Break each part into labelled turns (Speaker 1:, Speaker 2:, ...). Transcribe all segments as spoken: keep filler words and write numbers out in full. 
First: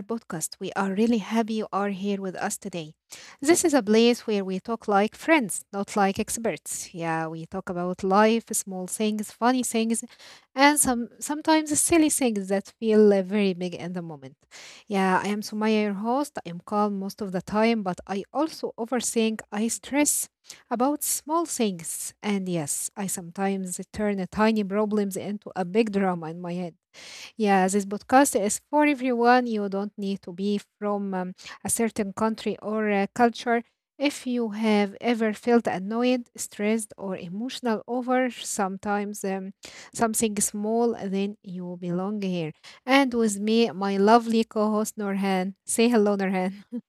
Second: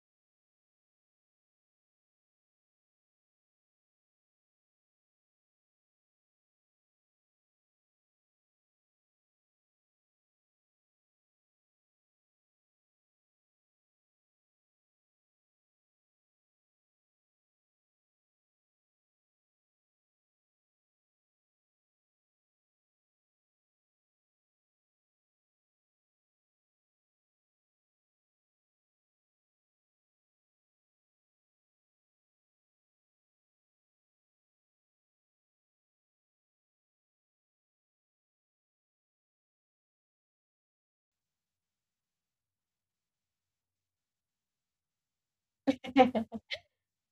Speaker 1: podcast. We are really happy you are here with us today. This is a place where we talk like friends, not like experts. Yeah, we talk about life, small things, funny things, and some sometimes silly things that feel uh, very big in the moment. Yeah, I am Sumaya, your host. I am calm most of the time, but I also overthink. I stress about small things, and yes, I sometimes turn tiny problems into a big drama in my head. Yeah, this podcast is for everyone. You don't need to be from um, a certain country or uh, culture. If you have ever felt annoyed, stressed, or emotional over sometimes um, something small, then you belong here. And with me, my lovely co-host Norhan. Say hello, Norhan.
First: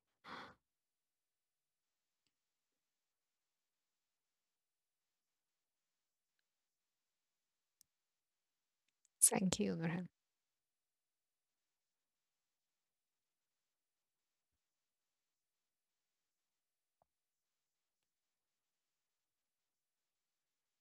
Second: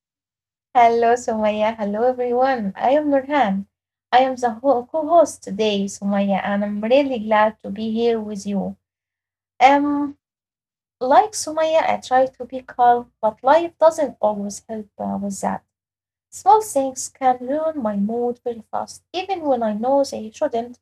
Speaker 2: Hello, Sumaya. Hello, everyone. I am Nurhan. I am the ho- co-host today, Sumaya, and I'm really glad to be here with you.
Speaker 1: Thank you, Norhan.
Speaker 2: Um, like Sumaya, I try to be calm, but life doesn't always help uh, with that. Small things can ruin my mood very fast, even when I know they shouldn't.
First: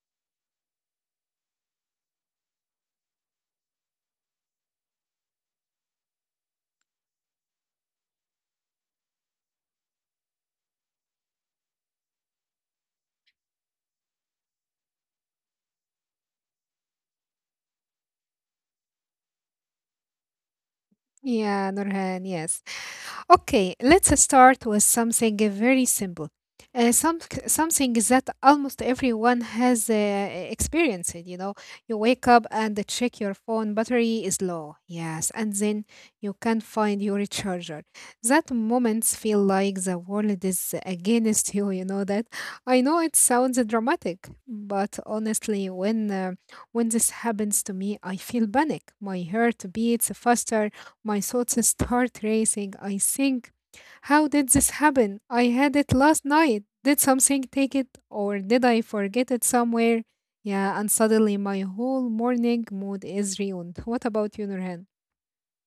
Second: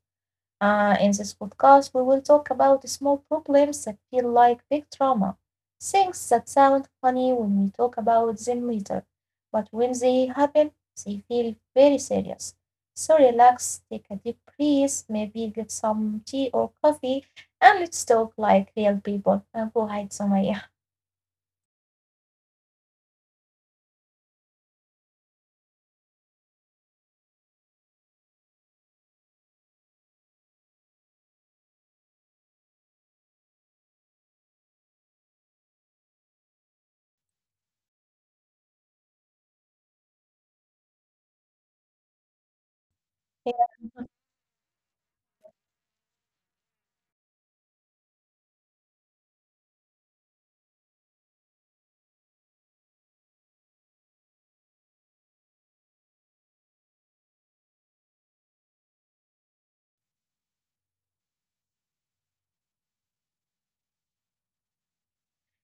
Speaker 2: Uh, in this podcast, we will talk about small problems that feel like big drama, things that sound funny when we talk about them later, but when they happen, they feel very serious. So relax, take a deep breath, maybe get some tea or coffee, and let's talk like real people. And go hide, Sumaya.
Speaker 1: Yeah, Norhan. Yes. Okay, let's start with something very simple. Uh, some, Something that almost everyone has uh, experienced, you know. You wake up and check your phone, battery is low. Yes, and then you can't find your recharger. That moments feel like the world is against you, you know that. I know it
Speaker 2: Yeah.
Speaker 1: sounds dramatic, but honestly, when uh, when this happens to me, I feel panic. My heart beats faster, my thoughts start racing. I think, how did this happen? I had it last night. Did something take it, or did I forget it somewhere? Yeah, and suddenly my whole morning mood is ruined. What about you, Nurhan?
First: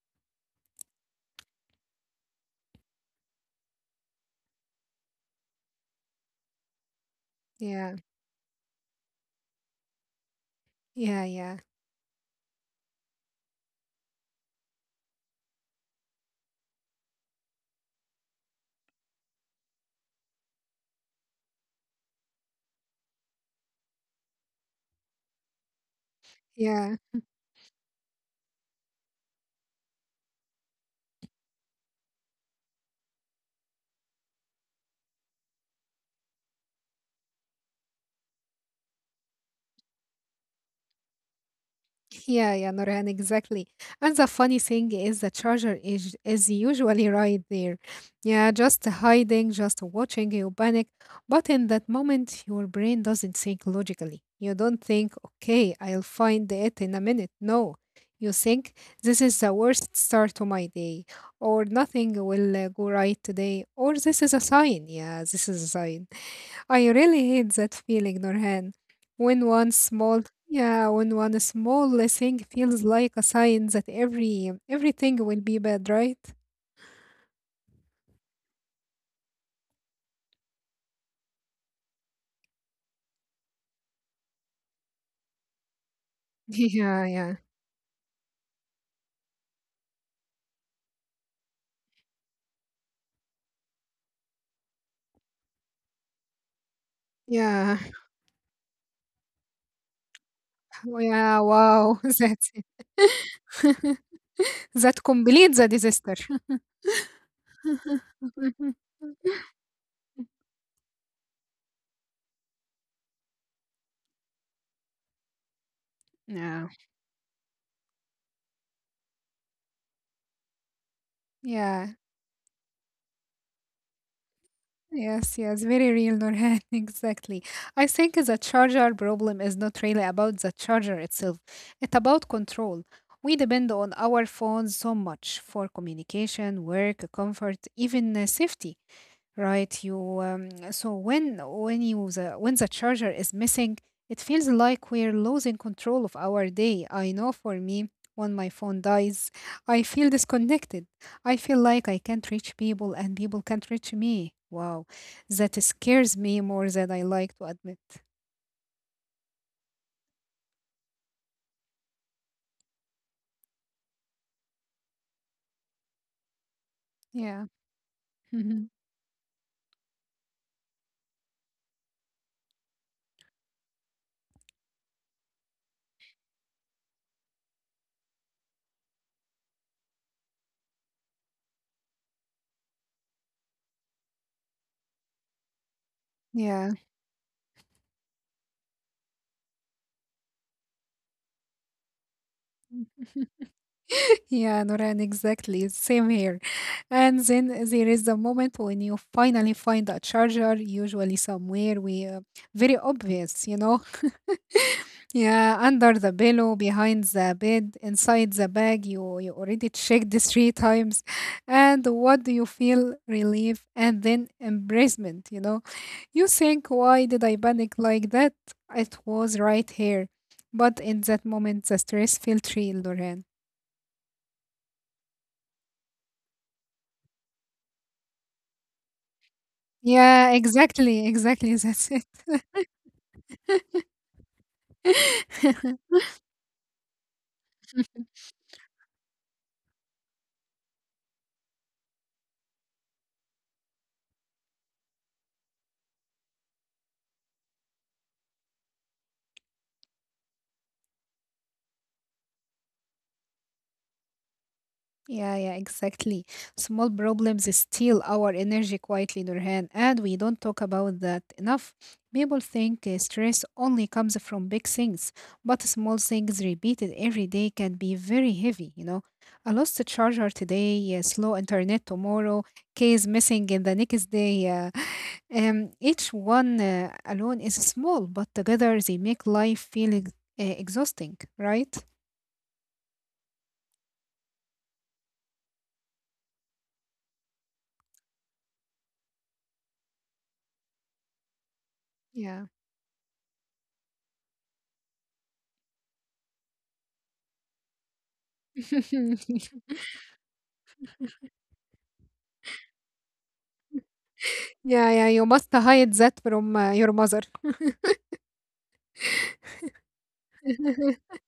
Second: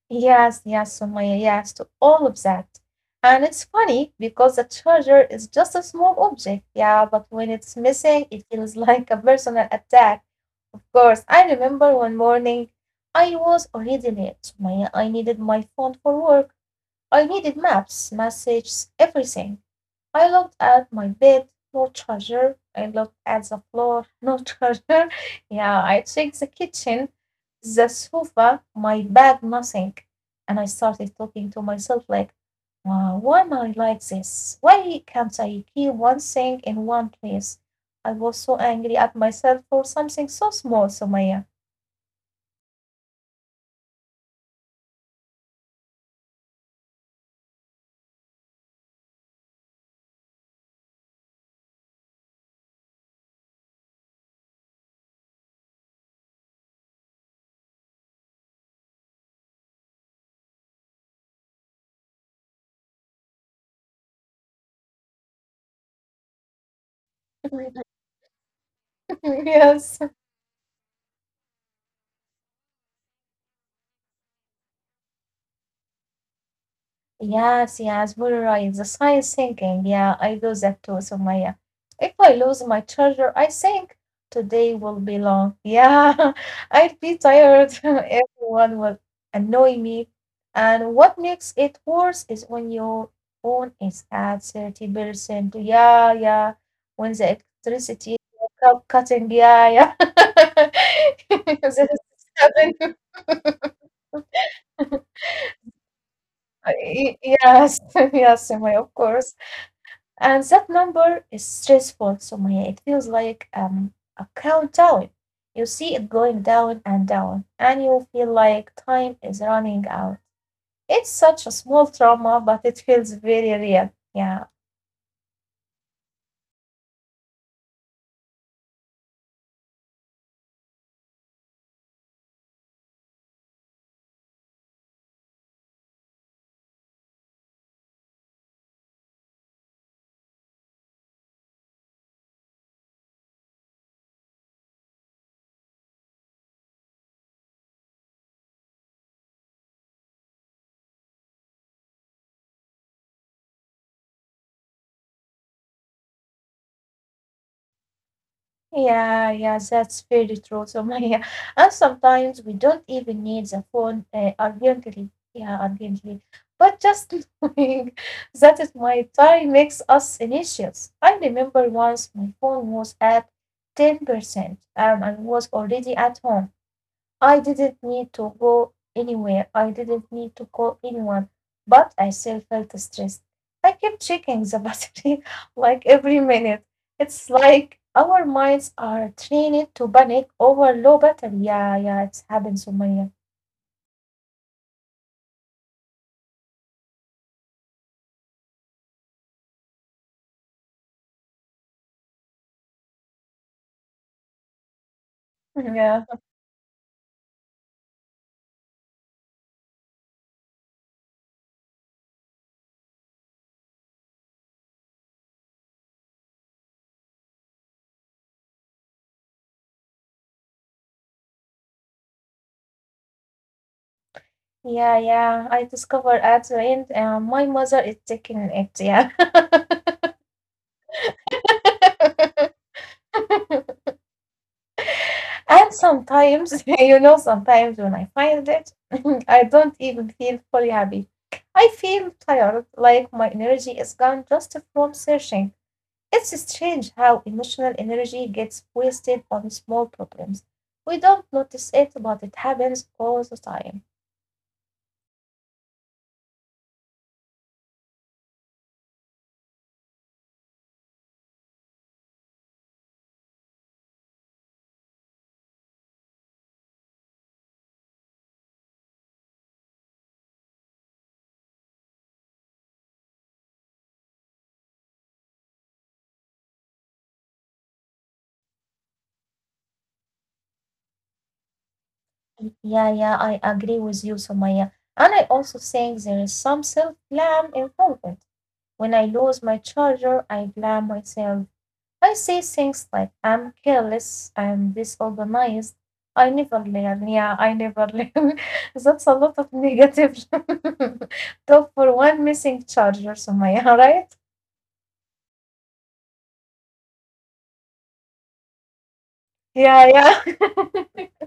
Speaker 2: Yes, yes, Sumaya, yes, to all of that. And it's funny because a charger is just a small object, yeah, but when it's
Speaker 1: Yeah,
Speaker 2: missing, it feels like a personal attack. Of course,
Speaker 1: yeah,
Speaker 2: I
Speaker 1: yeah,
Speaker 2: remember one morning I was already late, Sumaya. I needed my phone for work. I needed maps, messages, everything. I looked at my bed, no charger. I looked at the floor, no charger. Yeah, I checked the
Speaker 1: yeah.
Speaker 2: kitchen, the sofa, my bed, nothing. And I started talking to myself like, wow, why am I like this? Why can't I keep one thing in one place? I was so angry at myself for something so small, Sumaya.
Speaker 1: Yeah, yeah, Nurhan, exactly. And the funny thing is the charger is is usually right there. Yeah, just hiding, just watching you panic. But in that moment, your brain doesn't think logically. You don't think, okay, I'll find it in a minute. No. You think, this is the worst start to my day, or nothing will uh, go right today, or this is a sign. Yeah, this is a sign. I really hate that feeling, Norhan. When one
Speaker 2: Yes.
Speaker 1: small yeah, when one small thing feels like a sign that every everything will be bad, right?
Speaker 2: Yes, yes, very right. The science thinking. Yeah, I do that too, Sumaya. If I lose my charger, I think today will be long. Yeah, I'd
Speaker 1: Yeah,
Speaker 2: be
Speaker 1: yeah.
Speaker 2: tired. Everyone will annoy me. And what makes it worse is when your phone is at thirty percent. Yeah, yeah. When the
Speaker 1: Yeah.
Speaker 2: electricity is cutting. Yeah, yeah.
Speaker 1: Yeah,
Speaker 2: This
Speaker 1: wow. That's
Speaker 2: is
Speaker 1: it.
Speaker 2: happening.
Speaker 1: That completes the disaster.
Speaker 2: Y- Yes, yes, Sumaya, of course. And that number is stressful, Sumaya. It feels like um, a countdown. You see it going
Speaker 1: Yeah.
Speaker 2: down and down, and you feel like time is running out. It's such a
Speaker 1: Yeah.
Speaker 2: small trauma, but it feels very real. Yeah.
Speaker 1: Yes, yes, very real, Nurhan. Exactly. I think the charger problem is not really about the charger itself. It's about control. We depend on our phones so much for communication, work, comfort, even uh, safety, right? you um, So when when you the when the charger is missing, it feels like we're losing control of our day. I know, for me, when my phone dies, I feel disconnected. I feel like I can't reach people and people can't reach me. Wow, that scares me more than I like to admit.
Speaker 2: Yeah, yeah, that's very true, Sumaya. And sometimes we don't even need the phone uh, urgently. Yeah, urgently. But just
Speaker 1: Yeah.
Speaker 2: knowing that it might die makes us anxious. I remember once my phone was at ten percent um, and was already at home. I didn't need to go anywhere, I didn't need to call anyone, but I still felt stressed. I kept checking the battery like every minute.
Speaker 1: Yeah.
Speaker 2: It's like our minds are trained to panic over low battery. Yeah, yeah, it's happened, Sumaya.
Speaker 1: Yeah, Noran, exactly. Same here. And then there is the moment when you finally find a charger, usually somewhere we uh, very obvious, you know. Yeah, under
Speaker 2: Yeah,
Speaker 1: the pillow, behind the bed, inside the bag. You you already checked this three times, and what do you feel? Relief and then embracement. You know, you think, why did I panic like that? It was right here. But in that moment, the stress felt real, Noran.
Speaker 2: yeah, yeah. I discovered at the end uh, my mother is taking it. Yeah.
Speaker 1: Yeah, exactly, exactly. That's it.
Speaker 2: And sometimes, you know, sometimes when I find it, I don't even feel fully happy. I feel tired, like my energy is gone just from searching. It's strange how emotional energy gets wasted on small problems. We don't notice it, but it happens all the time.
Speaker 1: Yeah, yeah, exactly. Small problems steal our energy quietly, Nurhan, and we don't talk about that enough. People think uh, stress only comes from big things, but small things repeated every day can be very heavy, you know. I lost a charger today, uh, slow internet tomorrow, case missing in the next day. Uh, um, each one uh, alone is small, but together they make life feel ex- uh, exhausting, right?
Speaker 2: Yeah, yeah, I agree with you, Somaya. And I also think there is some self blame involved. When I lose my charger, I blame myself. I say
Speaker 1: Yeah.
Speaker 2: things like I'm careless, I'm disorganized, I never learn, yeah, I never learn. That's a lot of negative talk for one missing charger, Sumaya, right?
Speaker 1: Yeah, yeah, you must hide that from uh, your mother.
Speaker 2: Yeah, yeah.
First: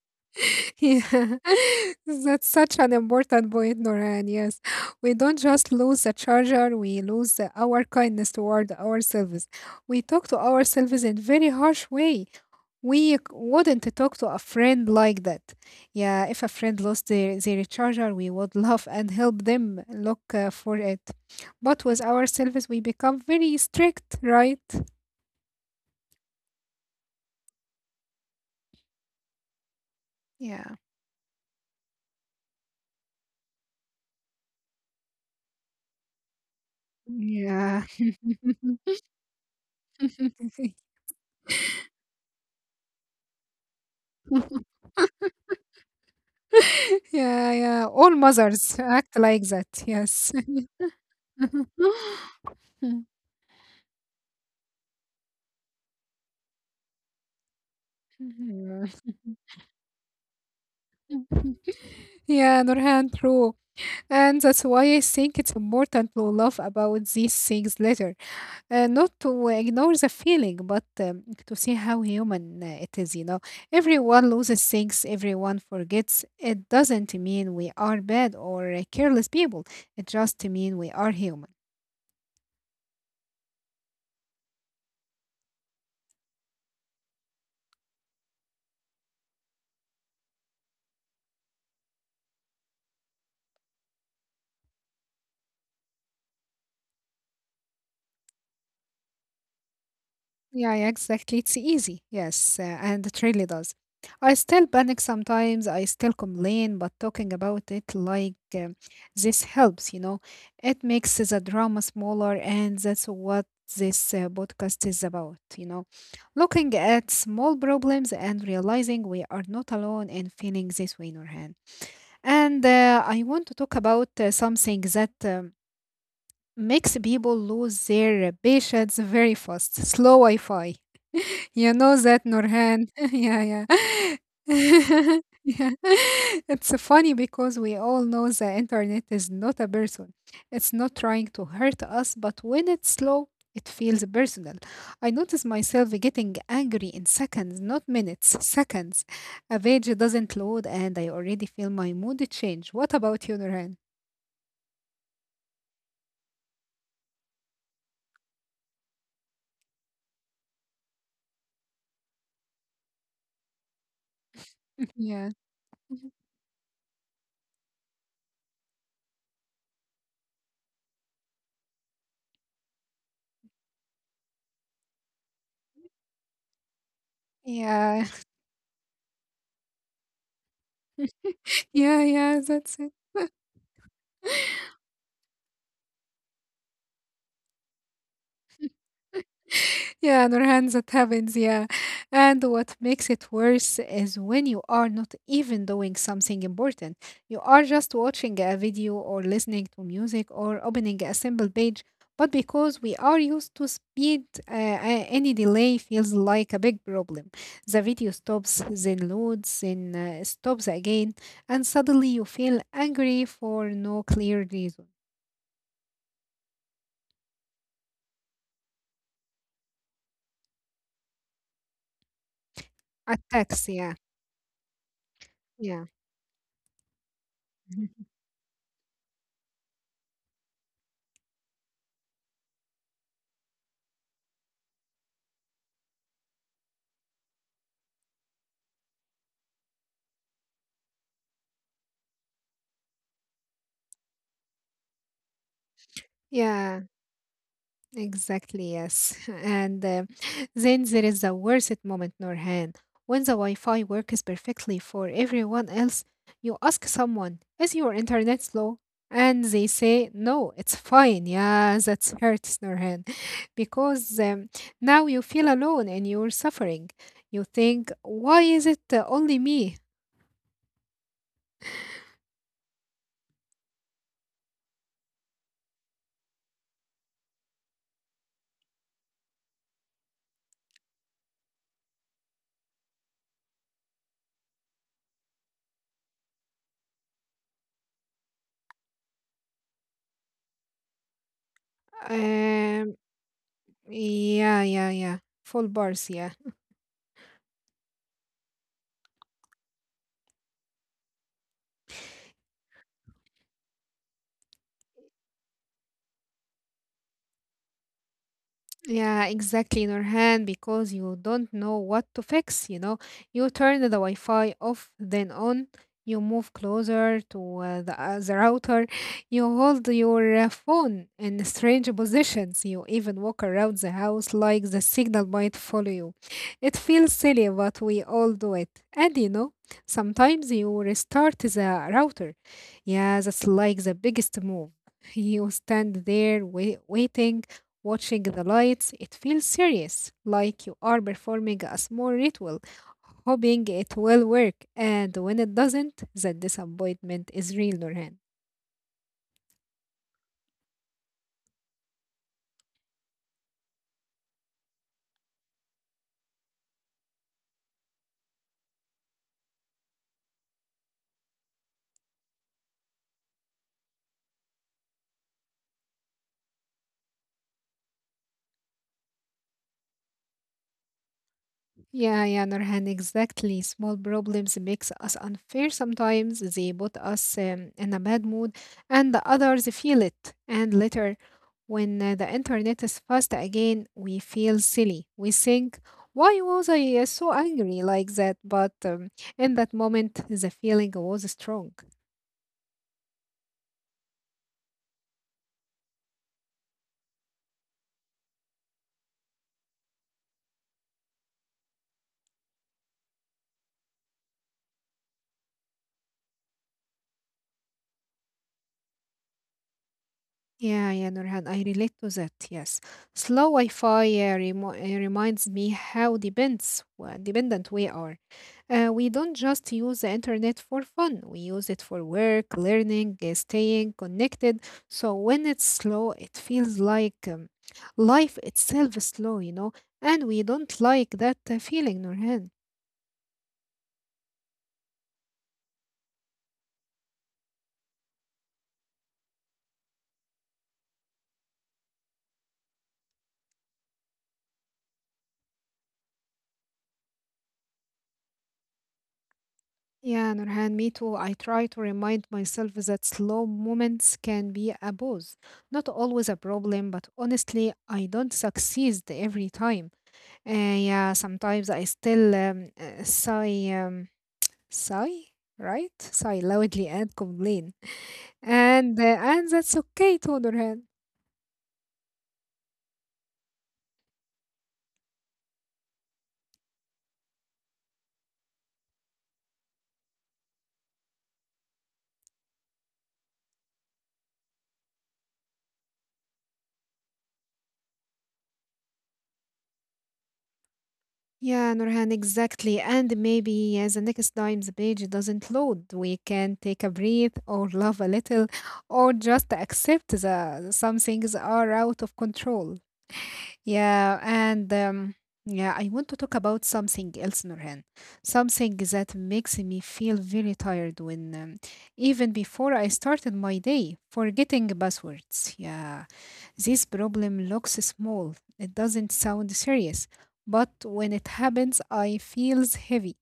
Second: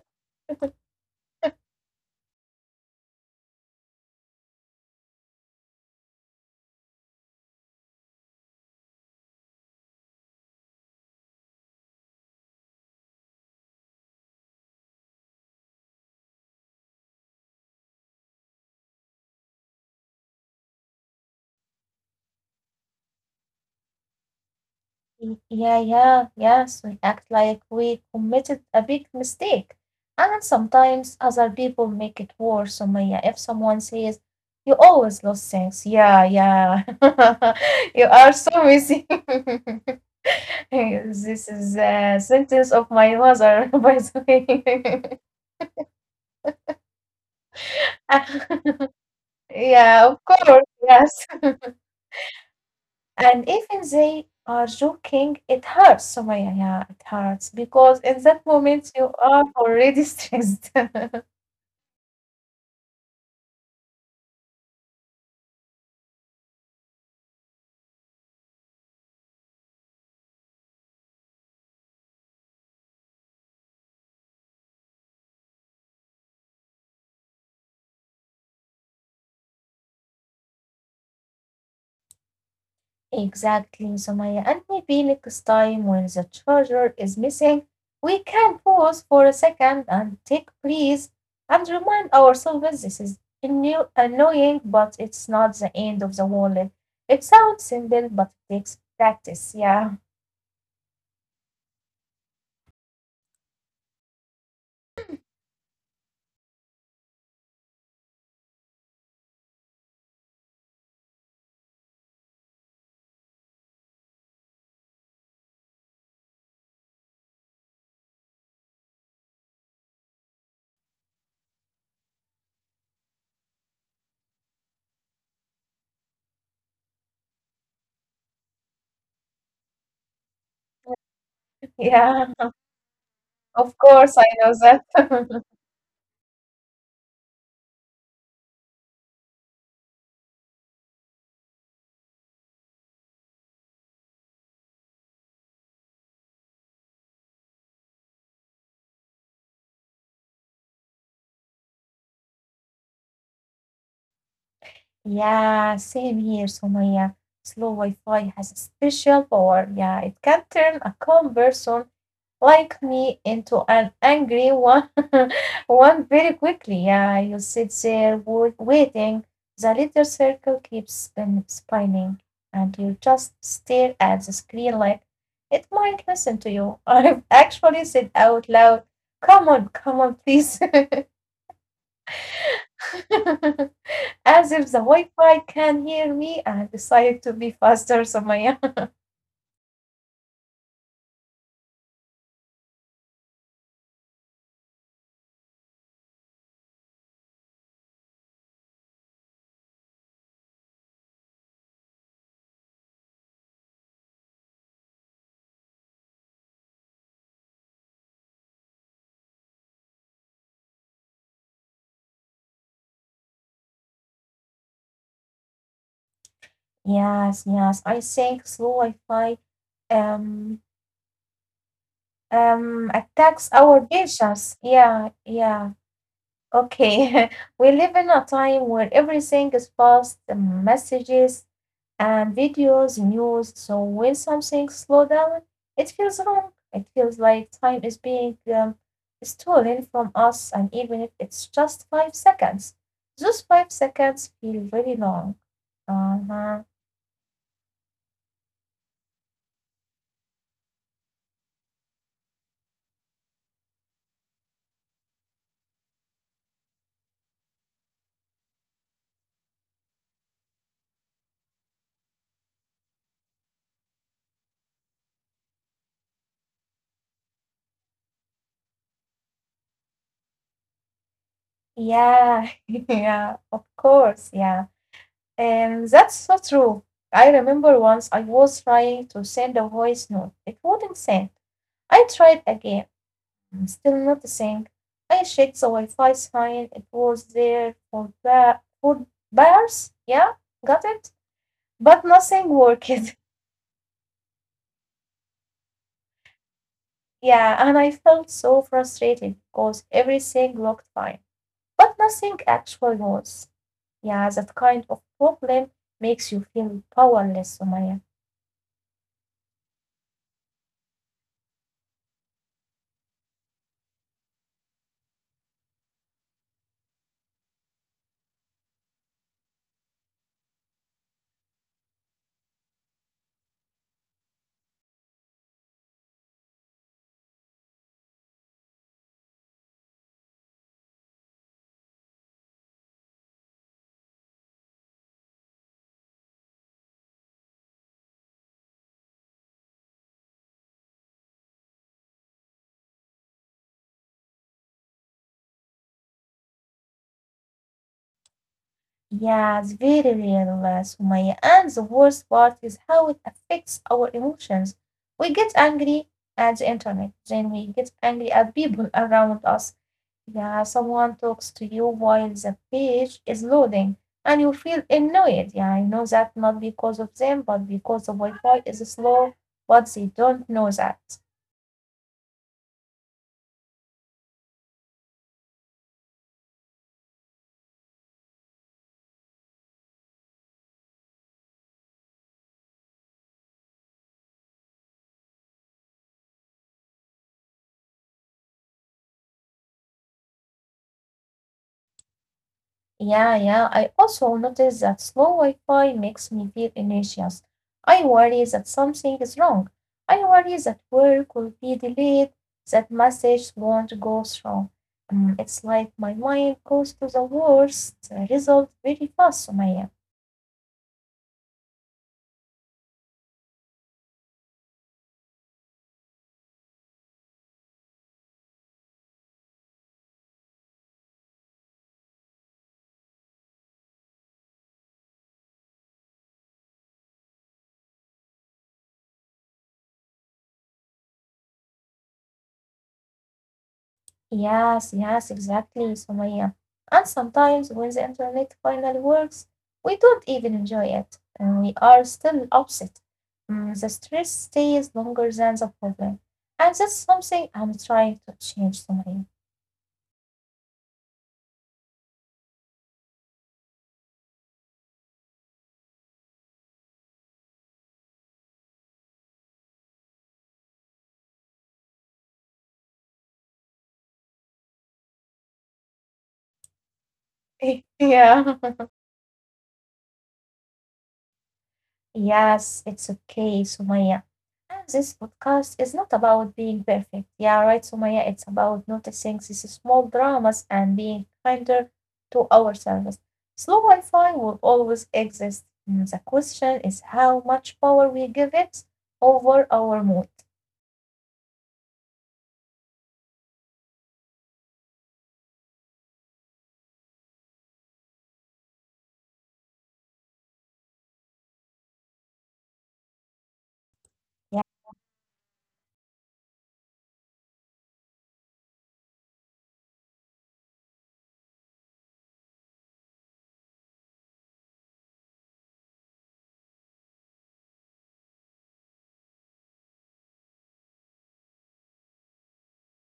Speaker 1: Yeah, that's such an important point, Noran. Yes, we don't just lose the charger, we lose the- our kindness toward ourselves. We talk to ourselves in very harsh way. We c- wouldn't talk to a friend like that. Yeah, if a friend lost their, their charger, we would love and help them look uh, for it. But with ourselves, we become very strict, right?
Speaker 2: Y- Yeah, yeah, yes. We act like we committed a big mistake. And
Speaker 1: Yeah.
Speaker 2: sometimes other people make it worse. So, Maya, if someone says, you always lose things. Yeah, yeah.
Speaker 1: Yeah.
Speaker 2: You are so missing. Hey, this is a sentence of my mother, by the way.
Speaker 1: Yeah, yeah. All mothers act like that.
Speaker 2: Yeah, of
Speaker 1: Yes.
Speaker 2: course, yes. And even they are joking, it hurts, Sumaya. Yeah, yeah, it hurts because in that
Speaker 1: Yeah.
Speaker 2: moment you are already stressed.
Speaker 1: Yeah, Nurhan, true. And that's why I think it's important to laugh about these things later. Uh, not to ignore the feeling, but um, to see how human uh, it is, you know. Everyone loses things, everyone forgets. It doesn't mean we are bad or uh, careless people. It just means we are human.
Speaker 2: Exactly, Sumaya. And maybe next time when the charger is missing, we can pause for a second and take breath and remind ourselves this is anno- annoying, but it's not the end of the world. It sounds simple, but it takes practice. Yeah,
Speaker 1: Yeah, yeah, exactly. It's easy. Yes, uh, and it really does. I still panic sometimes. I still complain, but talking about it like um, this helps, you know. It makes the drama smaller, and that's what this uh, podcast is about, you know. Looking at small problems and realizing we are not alone in feeling this way, Nurhan. And uh, I want to talk about uh, something that um, makes people lose their patience very fast, slow Wi-Fi. You know
Speaker 2: yeah,
Speaker 1: that, Nurhan. Yeah,
Speaker 2: of course, I know
Speaker 1: yeah.
Speaker 2: that.
Speaker 1: Yeah. It's funny because we all know the internet is not a person. It's not trying to hurt us, but when it's slow, it feels personal. I notice myself getting angry in seconds, not minutes, seconds. A page doesn't load and I already feel my mood change. What about you, Nurhan?
Speaker 2: Yeah, same here, Sumaya. Slow Wi-Fi has a special power. Yeah, it can turn a calm person like me into an angry one
Speaker 1: Yeah.
Speaker 2: one very quickly. Yeah, you sit there wait, waiting. The little circle keeps spin, spinning, and you just stare at the screen like it might listen to you. I've actually
Speaker 1: Yeah.
Speaker 2: said out loud, "Come on, come on, please,"
Speaker 1: Yeah, yeah, that's it.
Speaker 2: as if the Wi-Fi can hear me. I decided to be faster, so my
Speaker 1: Yeah, Nurhan, that happens, yeah. And what makes it worse is when you are not even doing something important. You are just watching a video or listening to music or opening a simple page. But because we are used to speed, uh, a- any delay feels like a big problem. The video stops, then loads, then uh, stops again, and suddenly you feel angry for no clear reason.
Speaker 2: yes, yes. I think slow Wi-Fi um um attacks
Speaker 1: Attacks,
Speaker 2: our
Speaker 1: yeah,
Speaker 2: patience. Yeah, yeah.
Speaker 1: yeah,
Speaker 2: Okay. We live in
Speaker 1: Mhm.
Speaker 2: a time where everything is fast, the messages and videos, news. So when something slow down, it feels wrong. It feels like time is being um, stolen from us, and even if it's just five seconds, those five seconds feel really long. Uh-huh.
Speaker 1: Yeah. Exactly, yes. And uh, then there is the worst moment, Norhan. When the Wi Fi works perfectly for everyone else, you ask someone, "Is your internet slow?" And they say, "No, it's fine." Yeah, that hurts, Norhan. Because um, now you feel alone in your suffering. You think, why is it uh, only me?
Speaker 2: Yeah, yeah, of course, yeah. And that's so true. I remember once I was trying to send a voice note. It wouldn't send. I tried again, mm, still nothing. I checked the Wi Fi sign. It was there for, ba- for bars. Yeah, got it? But nothing worked.
Speaker 1: Um, yeah, yeah, yeah. Full bars, yeah.
Speaker 2: Yeah, and I felt so frustrated because everything looked fine. But nothing actually was. Yeah, that kind of problem makes you feel powerless, Sumaya.
Speaker 1: Yeah, exactly, Nurhan, because you don't know what to fix, you know. You turn the Wi-Fi off, then on, you move closer to uh, the, uh, the router, you hold your uh, phone in strange positions, you even walk around the house like the signal might follow you. It feels silly, but we all do it. And you know, sometimes you restart the router. Yeah, that's like the biggest move. You stand there wai- waiting, watching the lights. It feels serious, like you are performing a small ritual, hoping it will work. And when it doesn't, the disappointment is real, Nurhan.
Speaker 2: Yes, very real, uh, Sumaya. And the worst part is how it affects our emotions. We get angry at the internet, then we get angry at people around us. Yeah, someone talks to you while the page is loading, and you feel annoyed. Yeah, I know that not because of them, but because the Wi-Fi is slow, but they don't know that.
Speaker 1: Yeah, yeah, Nurhan, exactly. Small problems makes us unfair sometimes. They put us um, in a bad mood, and the others feel it. And later, when uh, the internet is fast again, we feel silly. We think, "Why was I uh, so angry like that?" But um, in that moment, the feeling was strong.
Speaker 2: Yeah, yeah. I also notice that slow Wi-Fi makes me feel anxious. I worry that something is wrong. I worry that work will be delayed, that message won't go through. Mm, It's like my mind goes to the worst uh, result very fast, Sumaya.
Speaker 1: Yeah, yeah, Nurhan, I relate to that. Yes, slow Wi-Fi uh, remo- uh, reminds me how depends, well, dependent we are. Uh, we don't just use the internet for fun. We use it for work, learning, uh, staying connected. So when it's slow, it feels like um, life itself is slow, you know. And we don't like that uh, feeling, Nurhan.
Speaker 2: Yes, yes, exactly, Sumaya. And sometimes when the internet finally works, we don't even enjoy it, and we are still upset. Mm, the stress stays longer than the problem, and that's something I'm trying to change, Sumaya.
Speaker 1: Yeah, Nurhan, me too. I try to remind myself that slow moments can be a pause. Not always a problem, but honestly, I don't succeed every time. Uh, yeah, sometimes I still um, uh, sigh, um, sigh, right? Sigh loudly and complain.
Speaker 2: Yeah.
Speaker 1: And, uh, and that's okay too, Nurhan.
Speaker 2: Yes, it's okay, Sumaya. And this podcast is not about being perfect. Yeah, right, Sumaya. It's about noticing these small dramas and being kinder to ourselves. Slow Wi Fi will always exist. Mm, The question is how much power we give it over our mood.
Speaker 1: Yeah, Nurhan, exactly. And maybe uh, the next time the page doesn't load, we can take a breath or laugh a little or just accept that some things are out of control. Yeah, and
Speaker 2: Yeah,
Speaker 1: um, yeah, I want to talk about something else, Nurhan. Something that makes me feel very tired when, um, even before I started my day, forgetting passwords. Yeah, this problem looks small. It doesn't sound serious, but when it happens, I feels heavy.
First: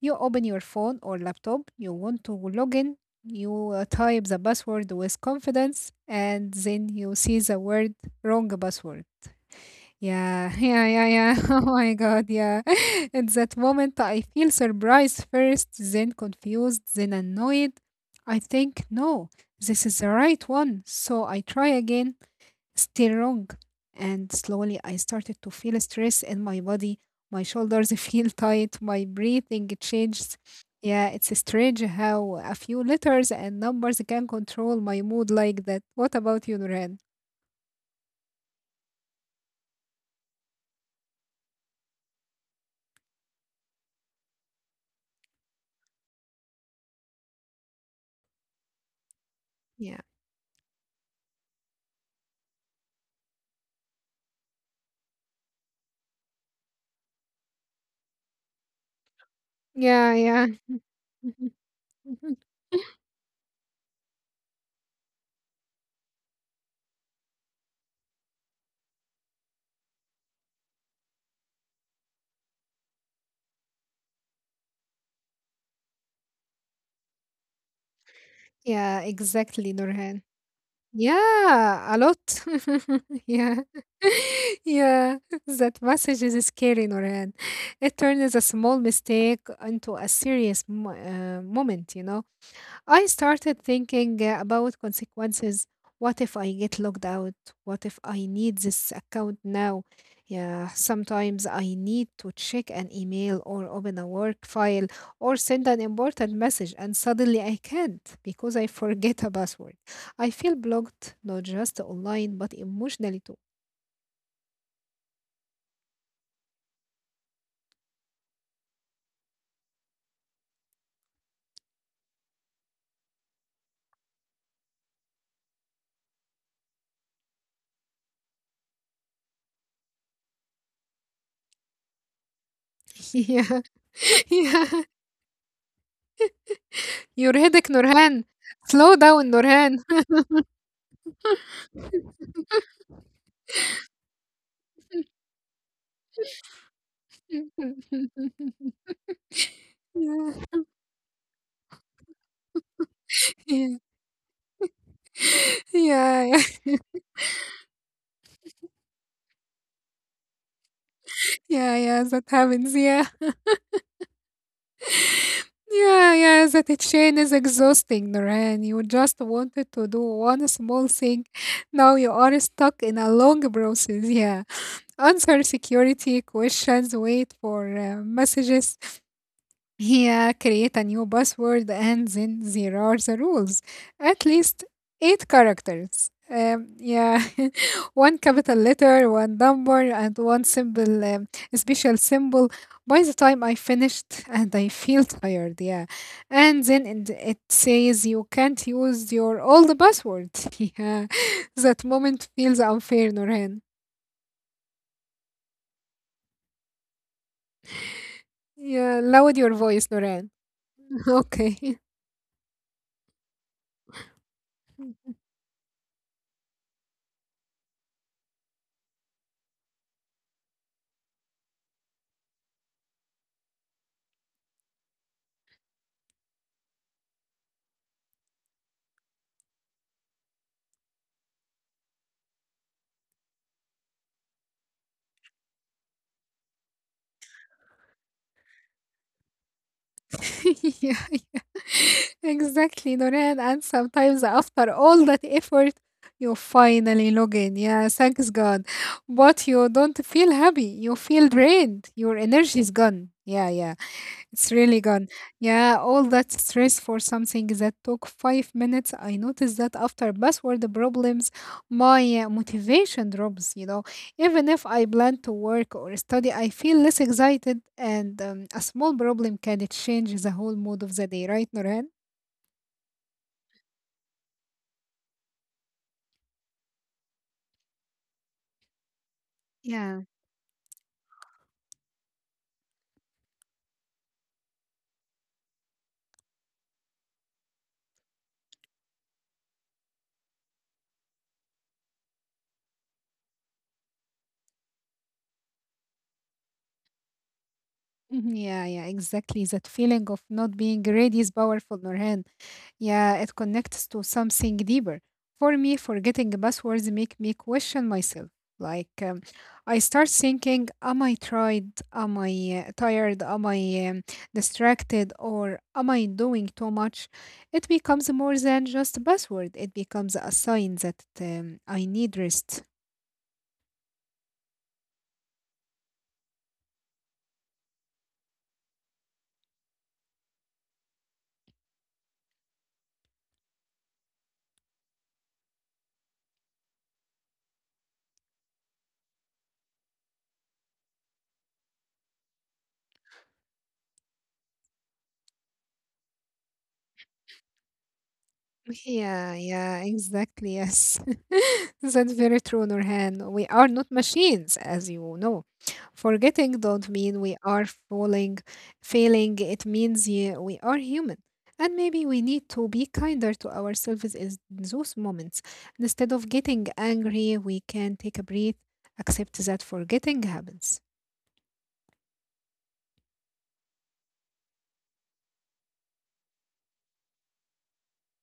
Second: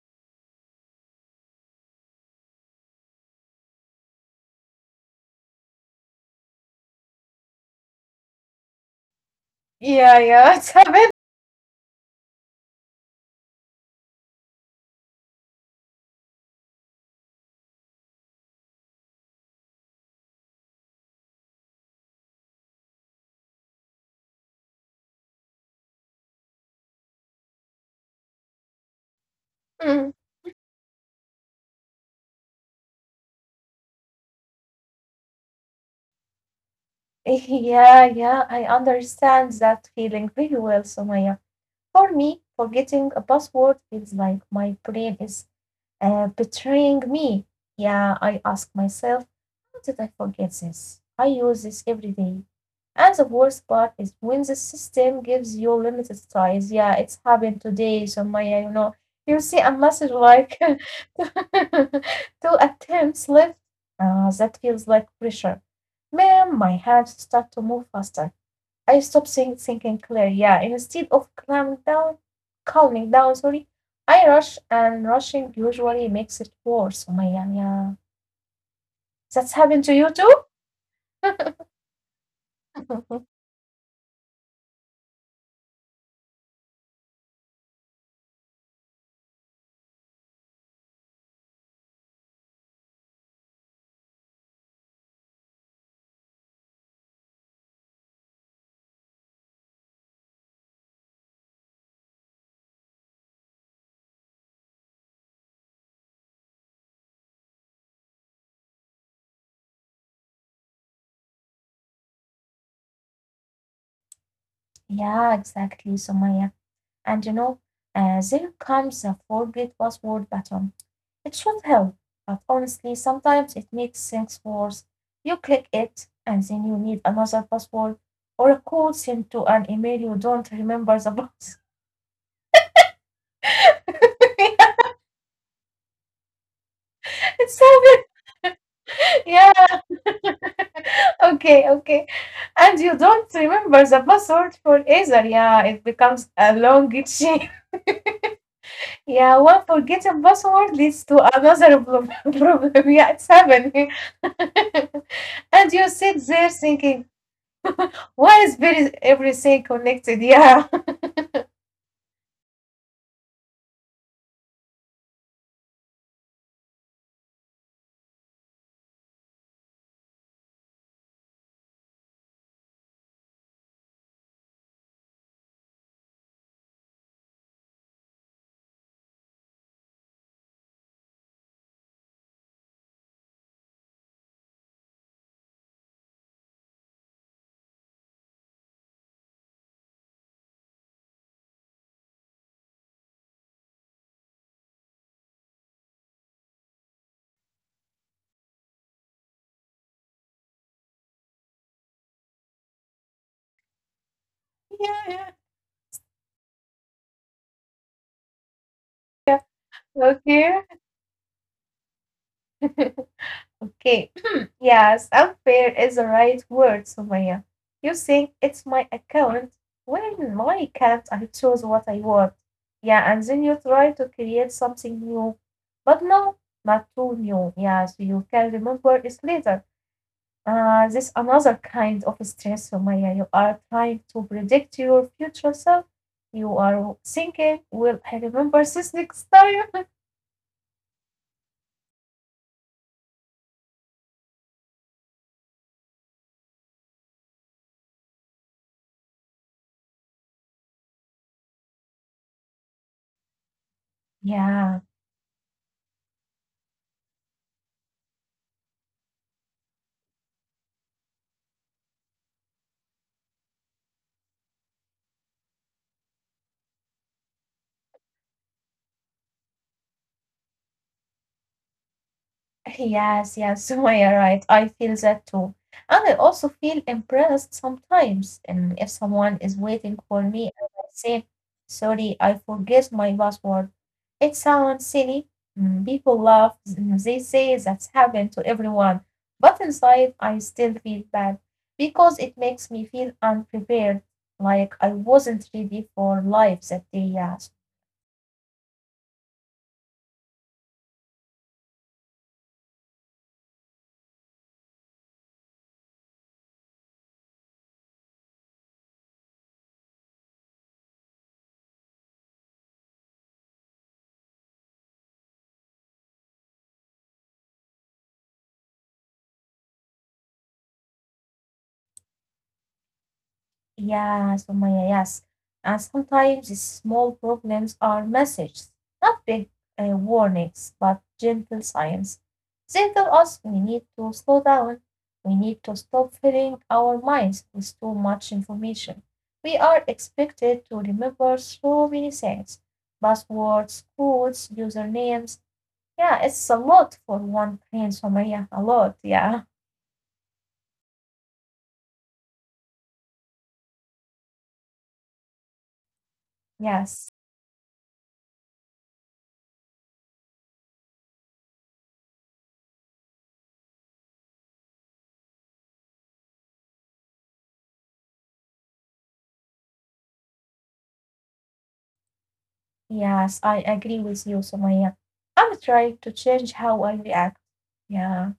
Speaker 1: You open your phone or laptop, you want to log in, you uh, type the password with confidence, and then you see the word, "wrong password"
Speaker 2: yeah, yeah,
Speaker 1: yeah,
Speaker 2: it's
Speaker 1: yeah,
Speaker 2: happened.
Speaker 1: yeah, yeah. Oh my God, yeah. At that moment, I feel surprised first, then confused, then annoyed. I think, no, this is the right one. So I try again, still wrong. And slowly, I started to feel stress in my body. My shoulders feel tight, my breathing
Speaker 2: Mm.
Speaker 1: changes. Yeah, it's strange how a few letters and numbers can control my mood like that. What about you, Nuran?
Speaker 2: Yeah, yeah. I understand that feeling very well, Sumaya. For me, forgetting a password feels like my brain is Uh, betraying me. Yeah, I ask myself, how did
Speaker 1: Yeah.
Speaker 2: I forget this? I use this every day. And the worst part is when the system gives you limited size. Yeah, it's happened today, so Maya, you know, you see a message
Speaker 1: Yeah, yeah.
Speaker 2: like
Speaker 1: Mhm.
Speaker 2: two attempts left. Uh, that feels like pressure. Man, my hands start to move faster. I stopped think- thinking clear. Yeah, instead of calm down, calming down, sorry, I rush and rushing usually makes it worse, Sumaya. Yeah,
Speaker 1: Yeah,
Speaker 2: that's
Speaker 1: exactly,
Speaker 2: happened to you
Speaker 1: Nurhan.
Speaker 2: too?
Speaker 1: Yeah, a lot. Yeah. Yeah, that message is scary, Nurhan. It turns a small mistake into a serious mo- uh, moment, you know. I started thinking uh, about consequences. What if I get locked out? What if I need this account now? Yeah, sometimes I need to check an email or open a work file or send an important message, and suddenly I can't because I forget a password. I feel blocked, not just online, but emotionally too.
Speaker 2: Yeah, exactly, Sumaya. And you know, uh, there comes a forget password button. It should help, but honestly, sometimes it makes things worse. You click it, and then you need another password or a code sent to an email you don't remember the box.
Speaker 1: Yeah, yeah. You're
Speaker 2: It's
Speaker 1: headache,
Speaker 2: so good.
Speaker 1: Nurhan. Slow down,
Speaker 2: Yeah,
Speaker 1: Nurhan.
Speaker 2: okay, okay. And you don't remember the password for either. Yeah, it becomes a long chain. Yeah, one forgotten
Speaker 1: yeah,
Speaker 2: password leads to another prob- problem. Yeah, it's
Speaker 1: yeah,
Speaker 2: happening. And you sit there
Speaker 1: yeah,
Speaker 2: thinking, why is very everything connected? Yeah.
Speaker 1: yeah, yeah, that happens, yeah. Yeah, yeah, that it chain is exhausting, Noran. You just wanted to do one small thing. Now you are stuck in a long process. Yeah. Answer security questions, wait for uh, messages, here, create a new password, and then there are the rules. At least eight characters. Um, yeah, one capital letter, one number, and one symbol. Um, special symbol. By the time I finished, and I feel tired, yeah. And then it it says you can't use your old password. Yeah, that moment feels unfair, Noreen.
Speaker 2: Yeah,
Speaker 1: Yeah, loud your voice, Noreen.
Speaker 2: yeah.
Speaker 1: Okay.
Speaker 2: Okay. Okay. Yes, unfair is the right word, Sumaya. You think it's my account? When my account, I chose what I want. Yeah, and then you try to create something new. But no, not too new. Yeah, so you can remember it later. Uh, this another kind of stress, Sumaya. You are trying to predict your future self. You are thinking, will I remember this next time?
Speaker 1: Yeah. Exactly, Noreen. And sometimes after all that effort, you finally log in. Yeah, thanks God. But you don't feel happy. You feel drained. Your energy is gone. Yeah, yeah. It's
Speaker 2: Yeah.
Speaker 1: really gone. Yeah, all that stress for something that took five minutes. I noticed that after password problems, my uh, motivation drops, you know. Even if I plan to work or study, I feel less excited, and um, a small problem can change the whole mood of the day, right, Noran?
Speaker 2: Yes, yes, Sumaya, right. I feel that too. And I also feel impressed sometimes. And if someone is waiting
Speaker 1: Yeah.
Speaker 2: for me and I say, sorry, I forget my password, it sounds silly. Mm, People laugh. mm, They say that's happened to everyone. But inside, I still feel bad because it makes me feel unprepared, like I wasn't ready for life that day. Yeah,
Speaker 1: Mhm. Yeah, yeah, exactly. That feeling of not being ready is powerful, Nurhan. Yeah, it connects to something deeper. For me, forgetting passwords make me question myself. Like, um, I start thinking, am I tried? Am I uh, tired? Am I um, distracted? Or am I doing too much? It becomes more than just a password. It becomes a sign that um, I need rest.
Speaker 2: yeah, Sumaya, yes. And sometimes these small problems are messages, not big uh, warnings, but gentle signs. They tell us we need to slow down. We need to stop filling our minds with too much information. We are expected to remember so many things passwords, codes, usernames. Yeah, it's a lot for one brain, Sumaya, a lot. Yeah,
Speaker 1: Yeah, yeah, exactly. Yes, that's very true, Nurhan. We are not machines, as you know. Forgetting don't
Speaker 2: yes.
Speaker 1: mean we are falling, failing. It means yeah, we are human, and maybe we need to be kinder to ourselves in those moments. Instead of getting angry, we can take a breath, accept that forgetting happens.
Speaker 2: Yes, I agree with you, Sumaya. I'm trying to change how I react. Yeah.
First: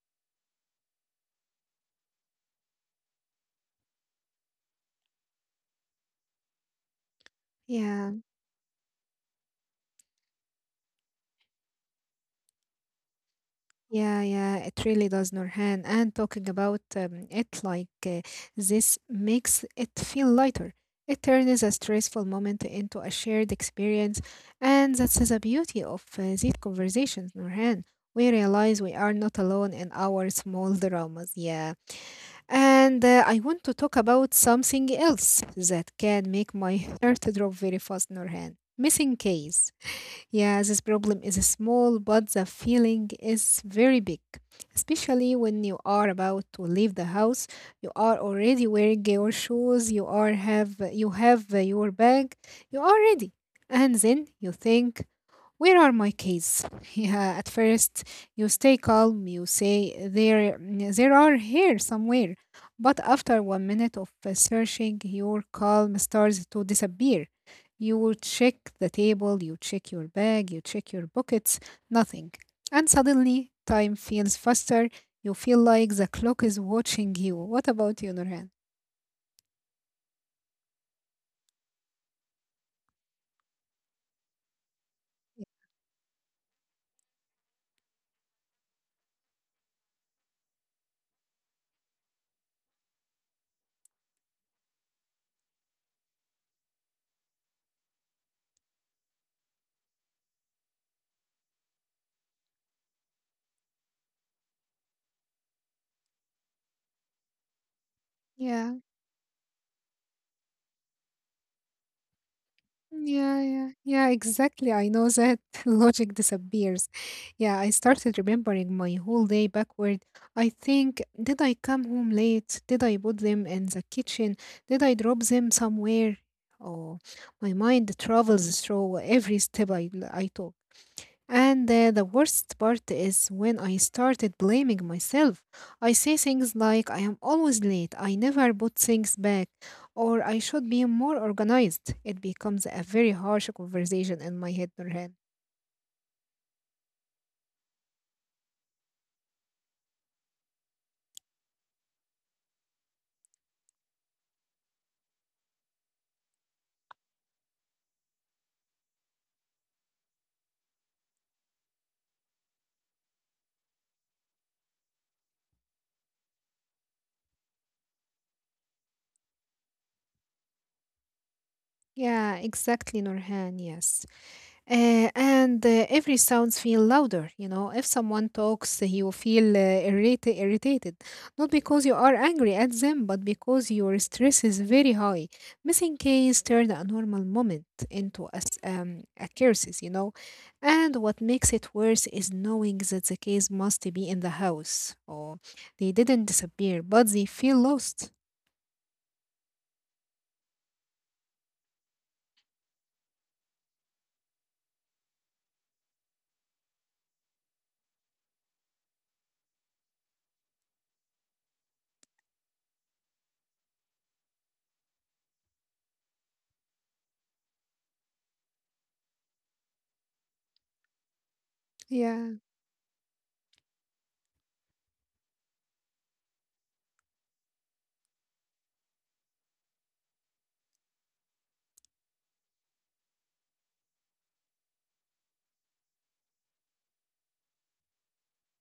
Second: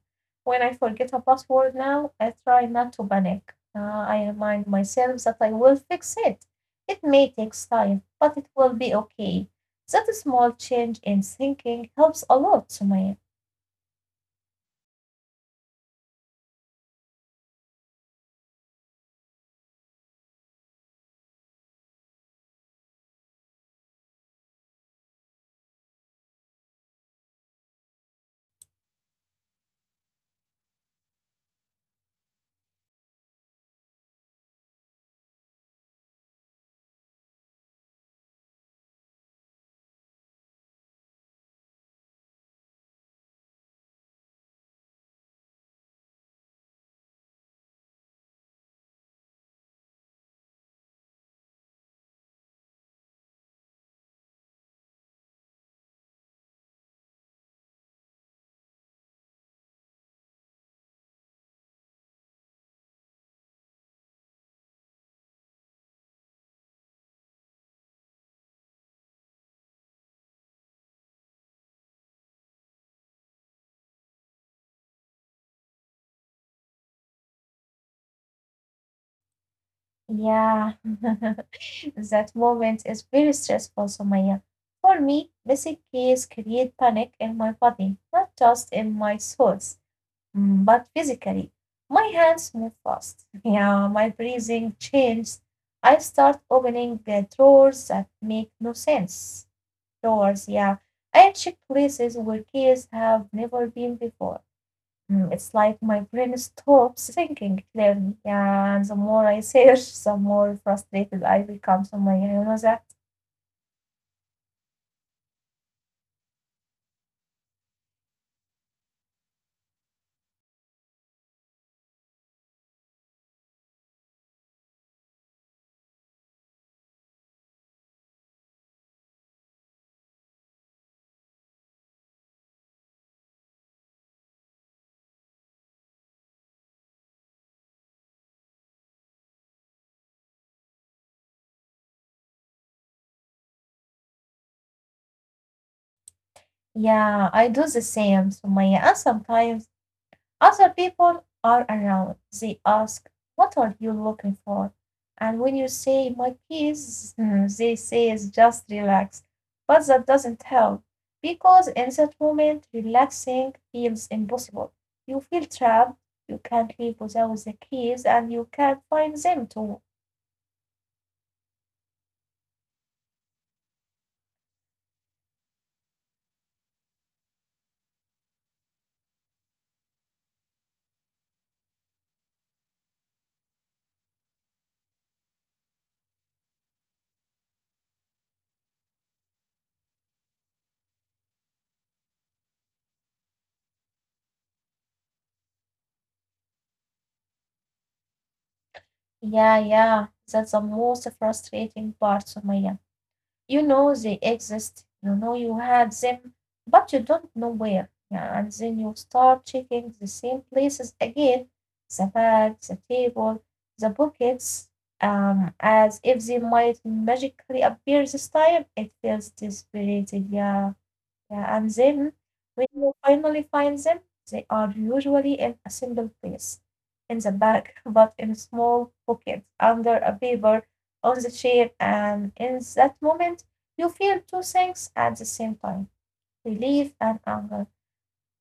Speaker 2: When I forget a password now, I try not to panic. Uh, I remind myself that I will fix it. It may take time,
Speaker 1: Yeah.
Speaker 2: but it will be okay. That small change in thinking helps a lot, Sumaya.
Speaker 1: Yeah, yeah, it really does, Nurhan. And talking about um, it like uh, this makes it feel lighter. It turns a stressful moment into a shared experience. And that's the beauty of uh, these conversations, Nurhan. We realize we are not alone in our small dramas. Yeah. And uh, I want to talk about something else that can make my heart drop very fast, Nurhan. Missing case. Yeah, this problem is small, but the feeling is very big. Especially when you are about to leave the house, you are already wearing your shoes, you are have you have your bag, you are ready. And then you think, where are my keys? Yeah, at first you stay calm, you say there there are here somewhere, but after one minute of uh, searching, your calm starts to disappear. You will check the table, you check your bag, you check your pockets, nothing. And suddenly time feels faster. You feel like the clock is watching you. What about you, Nurhan?
Speaker 2: Yeah. That moment is very stressful, Sumaya. For me, missing keys create panic in my body, not just in my soul. Mm, but physically, my hands move fast. Yeah, my breathing changes. I start opening the drawers that make no sense. Drawers, yeah. I check places where keys have never been before. Mm, it's like my brain stops thinking clearly.
Speaker 1: Yeah,
Speaker 2: Yeah, and the more I search, the more frustrated I become. So, my, you know that?
Speaker 1: Yeah, yeah, yeah, exactly. I know that logic disappears. Yeah, I started remembering my whole day backward. I think, did I come home late? Did I put them in the kitchen? Did I drop them somewhere? Oh, my mind travels through every step I, I took. And uh, the worst part is when I started blaming myself. I say things like, I am always late, I never put things back, or I should be more organized. It becomes a very harsh conversation in my head, Nurhan.
Speaker 2: Yeah, I do the same. So, my, and sometimes other people are around. They ask, what are you looking for? And when you say, my peace, they say, "Is just relax." But that doesn't help because in that moment, relaxing feels impossible. You feel trapped. You can't leave without the keys and you can't find them too.
Speaker 1: Yeah, exactly, Nurhan, yes. Uh, and uh, every sounds feel louder, you know. If someone talks, you feel uh, irritated irritated not because you are angry at them, but because your stress is very high. Missing case turned a normal moment into a, s- um, a curses, you know. And what makes it worse is knowing that the case must be in the house, or they didn't disappear, but they feel lost,
Speaker 2: Yeah, yeah, that's the most frustrating part, Sumaya. You know they exist, you know you had them, but you don't know where. Yeah, and then you start checking the same places again, the bag, the table, the pockets, um, as if they might magically appear this time. It feels desperate, yeah. Yeah, and
Speaker 1: yeah.
Speaker 2: then when you finally find them, they are usually in a simple place in the bag, but in a small pocket under a paper on the chair. And in that moment, you feel two things at the same time, relief and anger.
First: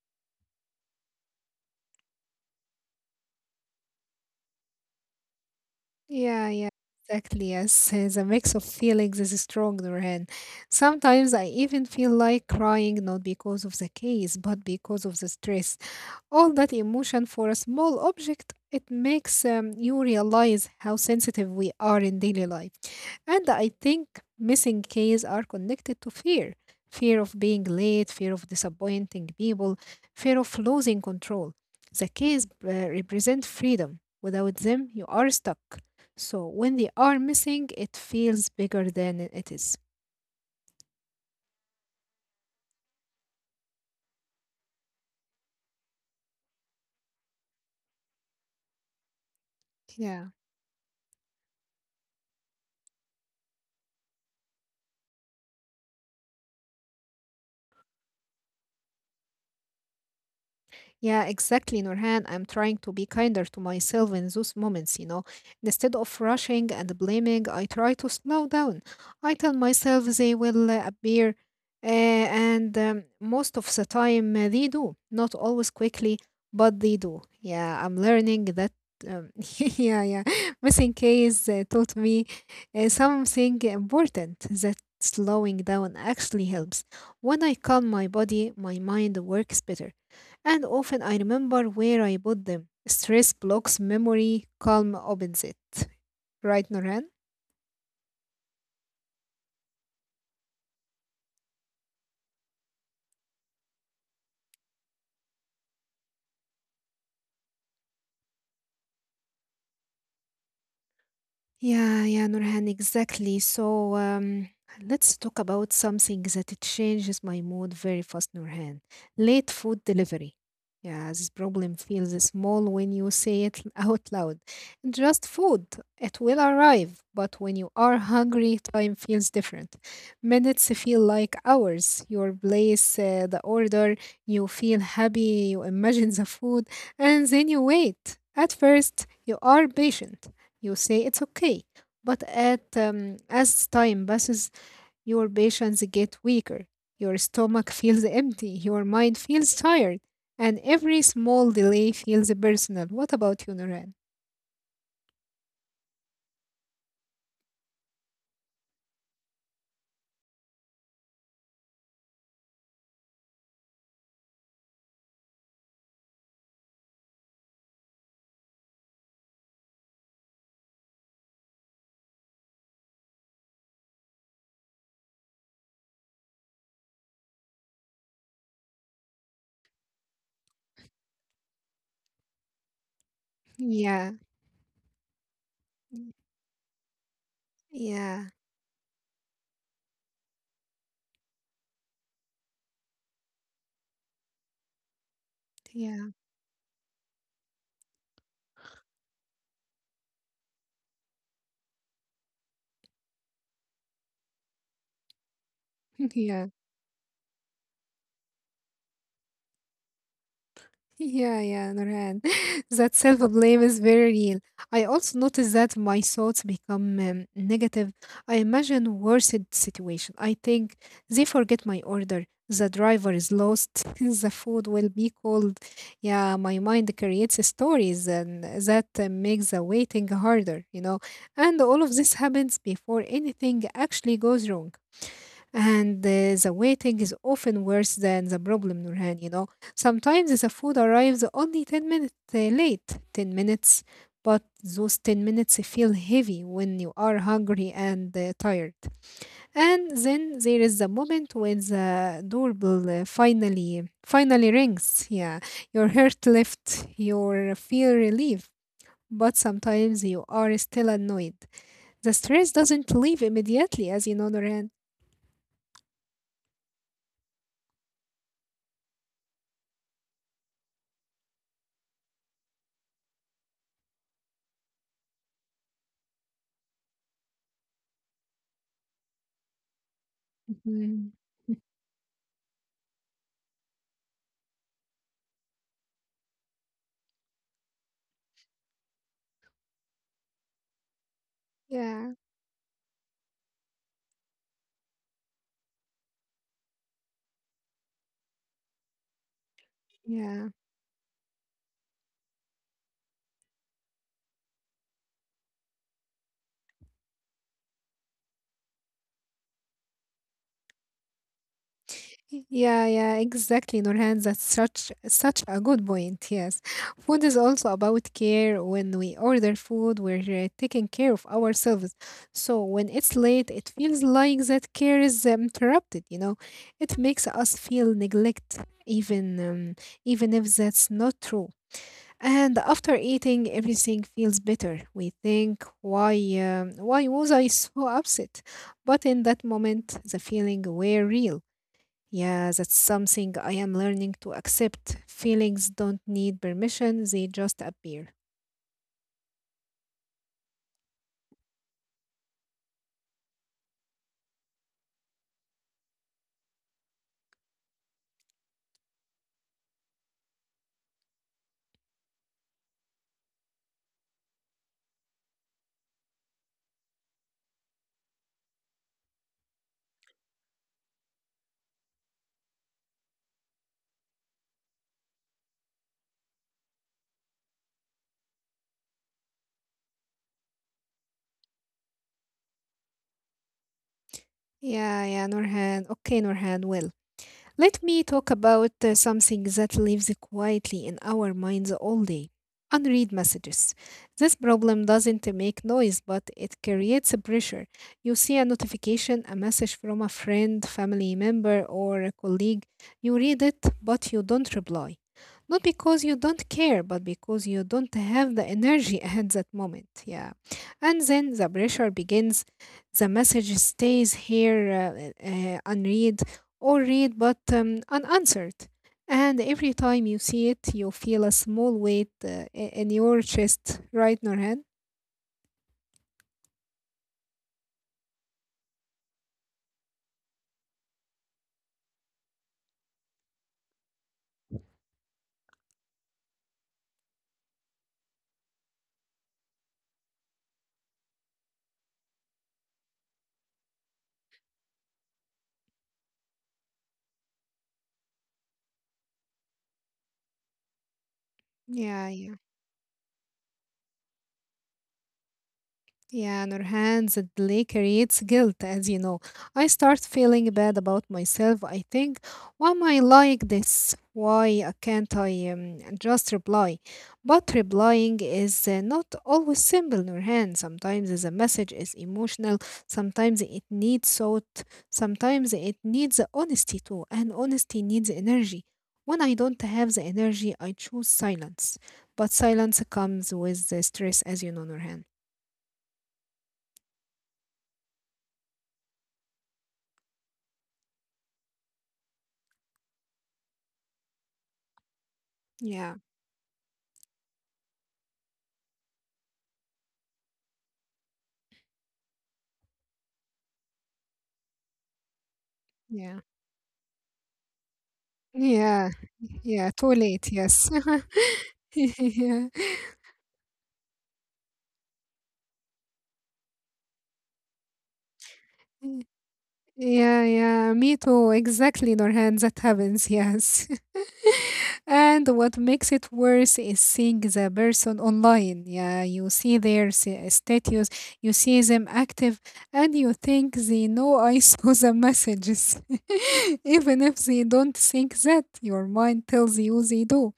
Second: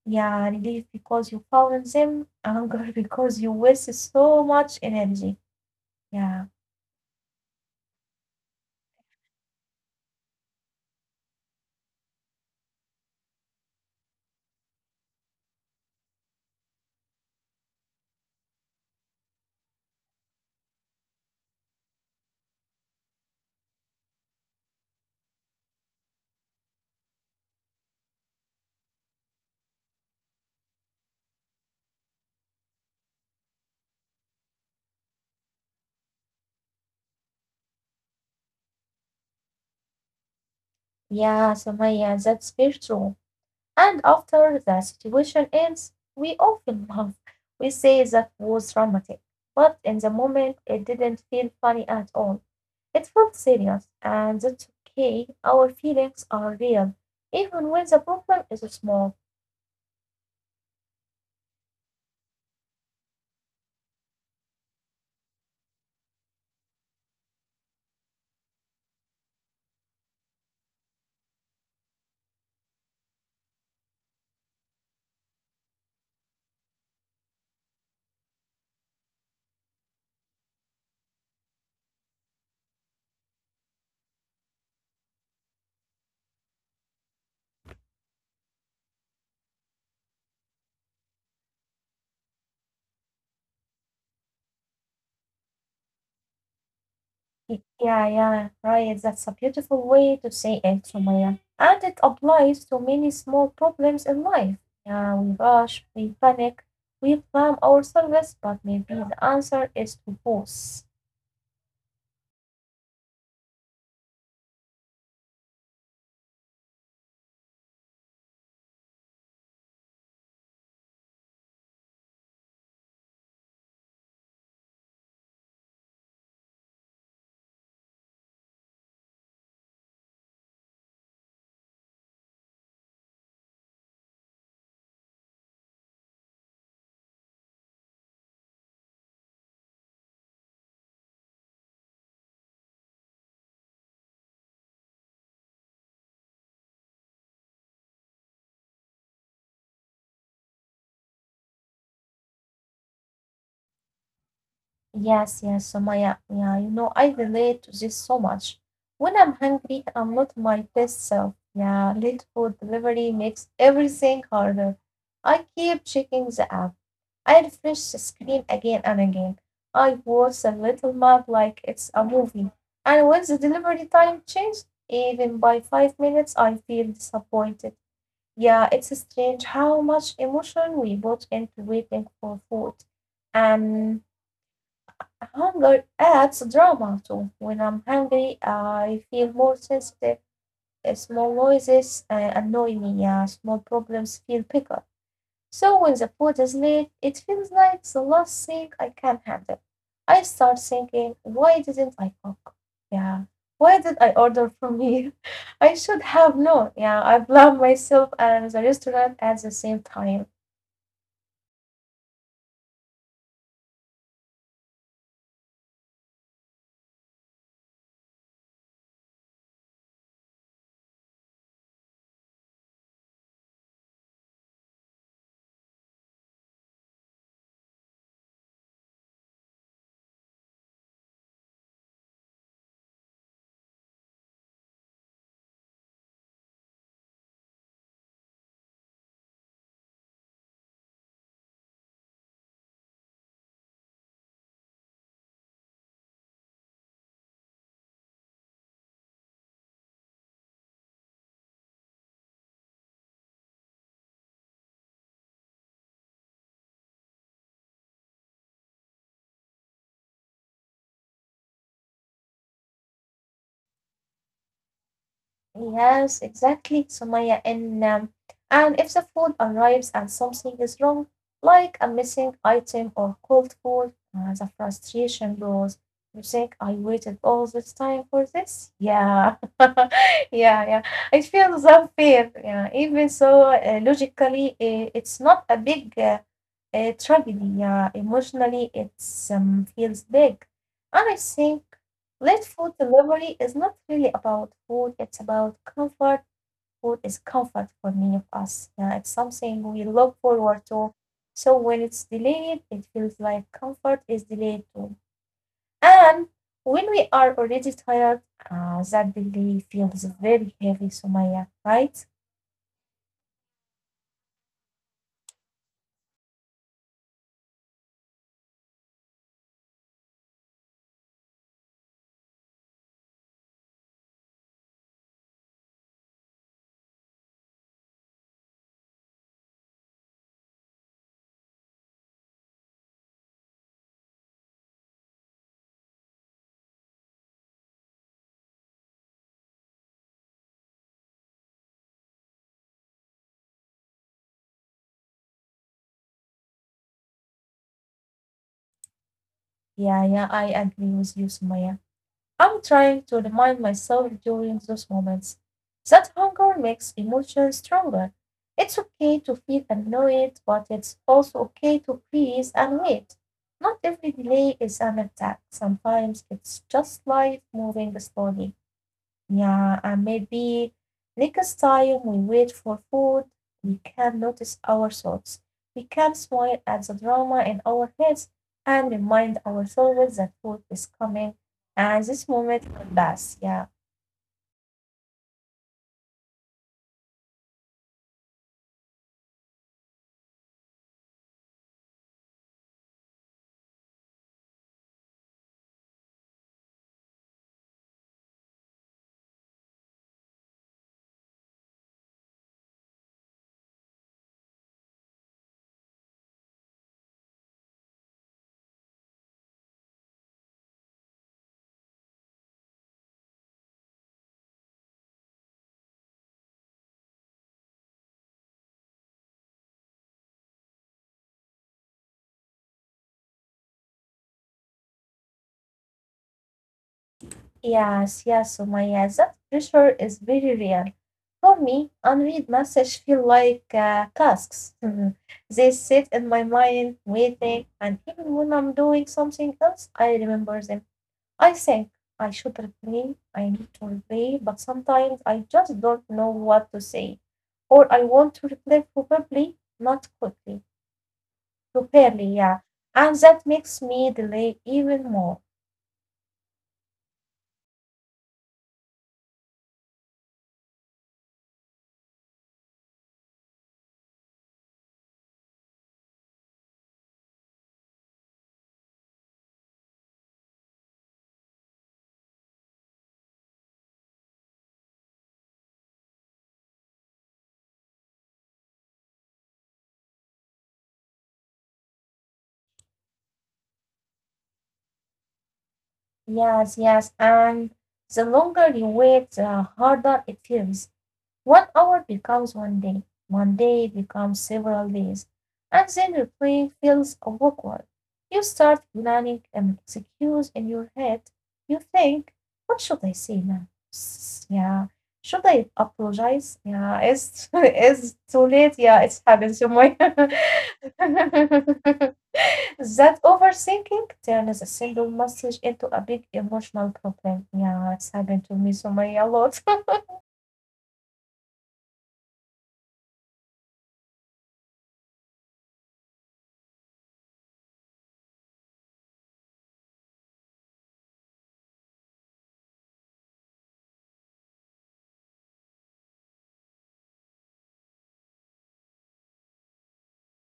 Speaker 2: Yeah, relief because you found them, anger because you wasted so much energy. Yeah,
Speaker 1: Yeah, yeah, exactly. Yes, uh, the mix of feelings is strong, Nurhan. Sometimes I even feel like crying, not because of the case, but because of the stress. All that emotion for a small object, it makes um, you realize how sensitive we are in daily life. And I think missing keys are connected to fear, fear of being late, fear of disappointing people, fear of losing control. The keys uh, represent freedom. Without them, you are stuck. So when they are missing, it feels bigger than it is.
Speaker 2: yeah, Samaya, that's very true. And after the situation ends, we often laugh. We say that was dramatic, but in the
Speaker 1: Yeah.
Speaker 2: moment it didn't feel funny at all. It felt serious, and that's okay. Our feelings are real, even when the problem is small.
Speaker 1: Yeah, exactly, Nurhan. I'm trying to be kinder to myself in those moments, you know. Instead of rushing and blaming, I try to slow down. I tell myself they will uh, appear, uh, and um, most of the time uh, they do. Not always quickly, but they do. Yeah, I'm learning that. Um, yeah, yeah. Missing case uh, taught me uh, something important, that slowing down actually helps. When I calm my body, my mind works better, and often I remember where I bought them. Stress blocks memory, calm opens it. Right, Norhan?
Speaker 2: Y- Yeah, yeah, right. That's a beautiful way to say it, Sumaya. And it applies to many small problems in life. Yeah, we rush, we panic, we blame ourselves, but maybe the answer is to pause.
Speaker 1: Yeah, yeah, Nurhan, exactly. So um, let's talk about something that it changes my mood very fast, Nurhan. Late food delivery. Yeah, this problem feels small when you say it out loud. Just food, it will arrive. But when you are hungry, time feels different. Minutes feel like hours. Your place, uh, the order, you feel happy, you imagine the food, and then you wait. At first, you are patient. You say it's okay. But at, um, as time passes, your patience get weaker. Your stomach feels empty. Your mind feels tired. And every small delay feels personal. What about you, Nuran?
Speaker 2: Yes, yes, Sumaya. Yeah, you know, I relate to this so much. When I'm hungry, I'm not my best self. Yeah, late food delivery makes everything harder. I keep checking the app. I refresh the screen again and again. I watch a little map like it's a movie. And when the delivery time changes, even by five minutes, I feel disappointed. Yeah, it's strange how much emotion we put into waiting for food. And
Speaker 1: Yeah.
Speaker 2: hunger adds drama too. When I'm
Speaker 1: Yeah.
Speaker 2: hungry, I feel more sensitive. Uh, Small noises uh, annoy me, uh, small problems feel bigger. So when the
Speaker 1: Yeah.
Speaker 2: food is late, it feels like the last thing I can handle. I start thinking, why didn't I cook? Yeah, why did I order from here? I should have
Speaker 1: Yeah.
Speaker 2: known. Yeah, I blame myself and the restaurant at the same time.
Speaker 1: Yeah, yeah, Nurhan. That self-blame is very real. I also notice that my thoughts become um, negative. I imagine worse situation. I think they forget my order. The driver is lost. The food will be cold. Yeah, my mind creates stories, and that uh, makes the waiting harder, you know. And all of this happens before anything actually goes wrong. And uh, the waiting is often worse than the problem, Nurhan. You know, sometimes the food arrives only ten minutes uh, late, ten minutes, but those ten minutes feel heavy when you are hungry and uh, tired. And then there is the moment when the doorbell uh, finally finally rings. Yeah, your heart lifts, your feel relief, but sometimes you are still annoyed. The stress doesn't leave immediately, as you know, Nurhan.
Speaker 2: Yes, exactly, Sumaya. And um, and if the food arrives and something is wrong, like a missing item or cold food, uh, the frustration grows. You think, I waited all this time for this? Yeah, yeah, yeah.
Speaker 1: Mhm.
Speaker 2: It feels unfair. Yeah, even so, uh, logically, uh, it's not a big uh, uh, tragedy. Yeah, emotionally, it's um feels big, and I think
Speaker 1: Yeah,
Speaker 2: late food delivery is not really about food, it's about comfort. Food is comfort for many of us. Yeah, it's something we look
Speaker 1: yeah,
Speaker 2: forward to. So when it's delayed, it feels like comfort is delayed too. And when we are already tired, uh, that delay feels very heavy, Sumaya, right?
Speaker 1: yeah, yeah, exactly, Nurhan. That's such such a good point. Yes, food is also about care. When we order food, we're uh, taking care of ourselves. So when it's late, it feels like that care is um, interrupted. You know, it makes us feel neglect, even um, even if that's not true. And after eating, everything feels better. We think, why, um, why was I so upset? But in that moment, the feeling were real. Yeah, that's something I am learning to accept. Feelings don't need permission; they just appear.
Speaker 2: Yeah, yeah, I agree with you, Sumaya. I'm trying to remind myself during those moments that hunger makes emotions stronger. It's okay to feel annoyed, but it's also okay to breathe and wait. Not every delay is an attack. Sometimes it's just life moving slowly. Yeah, and maybe next time we wait for food, we can notice our thoughts. We can smile at the drama in our heads and remind ourselves that food is coming and this moment will pass. Yeah.
Speaker 1: Yeah, yeah, Nurhan. Okay, Nurhan. Well, let me talk about uh, something that lives quietly in our minds all day, unread messages. This problem doesn't make noise, but it creates a pressure. You see a notification, a message from a friend, family member, or a colleague. You read it, but you don't reply. Not because you don't care, but because you don't have the energy at that moment. Yeah. And then the pressure begins, the message stays here uh, uh, unread, or read but um, unanswered. And every time you see it, you feel a small weight uh, i- in your chest, right, Norhan?
Speaker 2: Yes, yes, Sumaya, that pressure is very real. For me, unread messages feel like uh, tasks. They sit in my mind, waiting, and even when I'm doing something else, I remember them. I think I should replay, I need to replay, but sometimes I just don't know what to say. Or I want to replay probably, not quickly,
Speaker 1: Yeah,
Speaker 2: properly,
Speaker 1: yeah.
Speaker 2: yeah. And that makes me delay even more.
Speaker 1: Yeah, Nurhan, that delay creates guilt, as you know. I start feeling bad about myself. I think, why am I like this? Why uh, can't I um, just reply? But replying is uh, not always simple, Nurhan. Sometimes the message is emotional, sometimes it needs thought, sometimes it needs honesty too, and honesty needs energy. When I don't have the energy, I choose silence. But silence comes with the stress, as you know, Nurhan.
Speaker 2: Yes, yes, and the longer you wait, the harder it feels. One hour becomes one day, one day becomes several days, and
Speaker 1: Yeah.
Speaker 2: then the plan feels awkward. You start planning an excuse in your head. You think, "What should I say now? S- Yeah, should I
Speaker 1: Yeah.
Speaker 2: apologize?" Yeah, it's it's too late. Yeah,
Speaker 1: Yeah.
Speaker 2: it's happened to
Speaker 1: Yeah.
Speaker 2: me.
Speaker 1: Too late. Yes.
Speaker 2: That overthinking turns a single message into a big emotional problem. Yeah, it's happened to me so
Speaker 1: Yeah.
Speaker 2: many a lot.
Speaker 1: Yeah, yeah, me too. Exactly, Norhan, that happens, yes. And what makes it worse is seeing the person online. Yeah, you see their s- uh, status, you see them active, and you think they know I saw the messages. Even if they don't think that, your mind tells you they do.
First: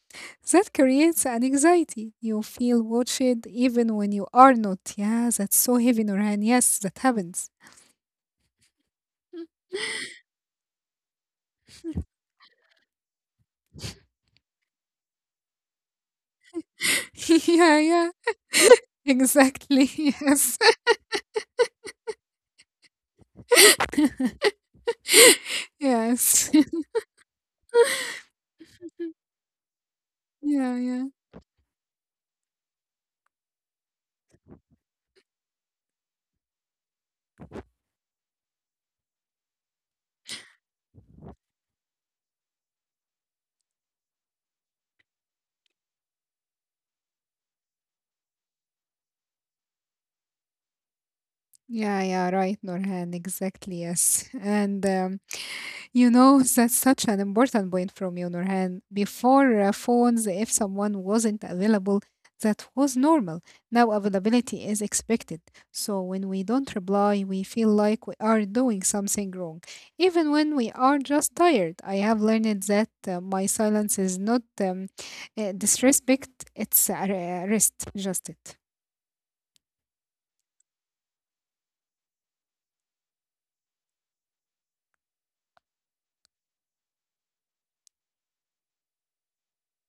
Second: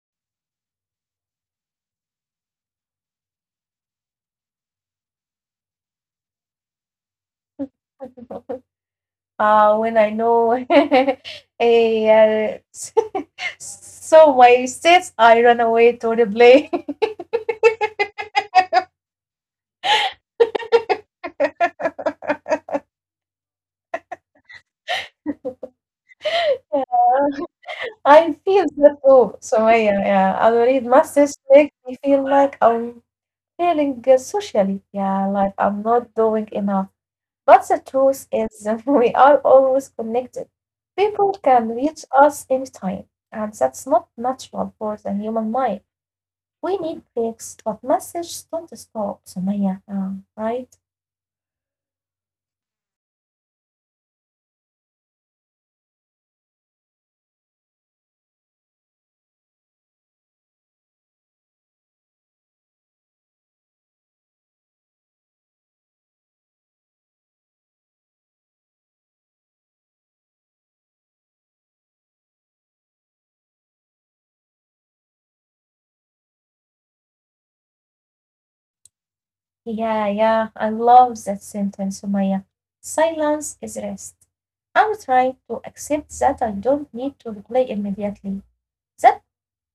Speaker 1: That creates an anxiety. You feel watched even when you are not. Yeah, that's so heavy, Norhan. Yes, that happens.
Speaker 2: uh, When I know a, uh, so my states, I run away to the play.
Speaker 1: Yeah, yeah. Exactly. Yes. Yes.
Speaker 2: I feel that too. So I, yeah, yeah. Already
Speaker 1: Yeah.
Speaker 2: my
Speaker 1: Yeah.
Speaker 2: states make me feel like I'm failing uh, socially. Yeah, like I'm not doing enough. But the truth is, we are always connected. People can reach us anytime, and that's not natural for the human mind. We need breaks, but messages don't stop. So yeah, um, right?
Speaker 1: Yeah. Yeah. Right, Norhan. Exactly. Yes. And um, You know, that's such an important point from you, Nurhan. Before uh, phones, if someone wasn't available, that was normal. Now availability is expected. So when we don't reply, we feel like we are doing something wrong. Even when we are just tired, I have learned that uh, my silence is not um, uh, disrespect, it's uh, rest, just it.
Speaker 2: Yeah, yeah, I love that sentence, Sumaya. Silence is rest. I'm trying to accept that I don't need to reply immediately. That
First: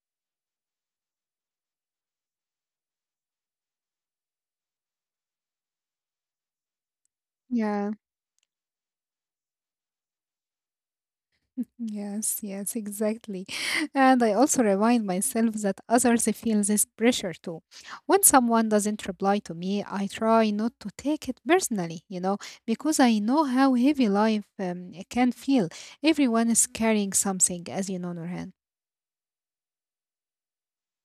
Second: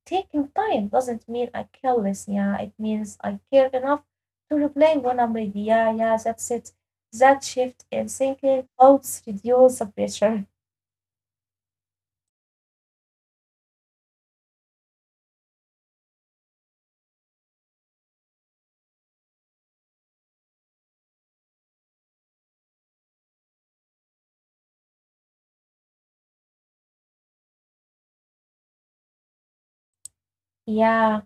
Speaker 2: taking time doesn't mean I careless, yeah. It means I care enough to reply when I'm ready. Yeah, yeah, that's it. That shift
Speaker 1: Yeah.
Speaker 2: in thinking helps reduce the pressure.
Speaker 1: Yes, yes, exactly. And I also remind myself that others feel this pressure too. When someone doesn't reply to me, I try not to take it personally, you know, because I know how heavy life um, it can feel. Everyone is carrying something, as you know, Nurhan.
Speaker 2: Yeah.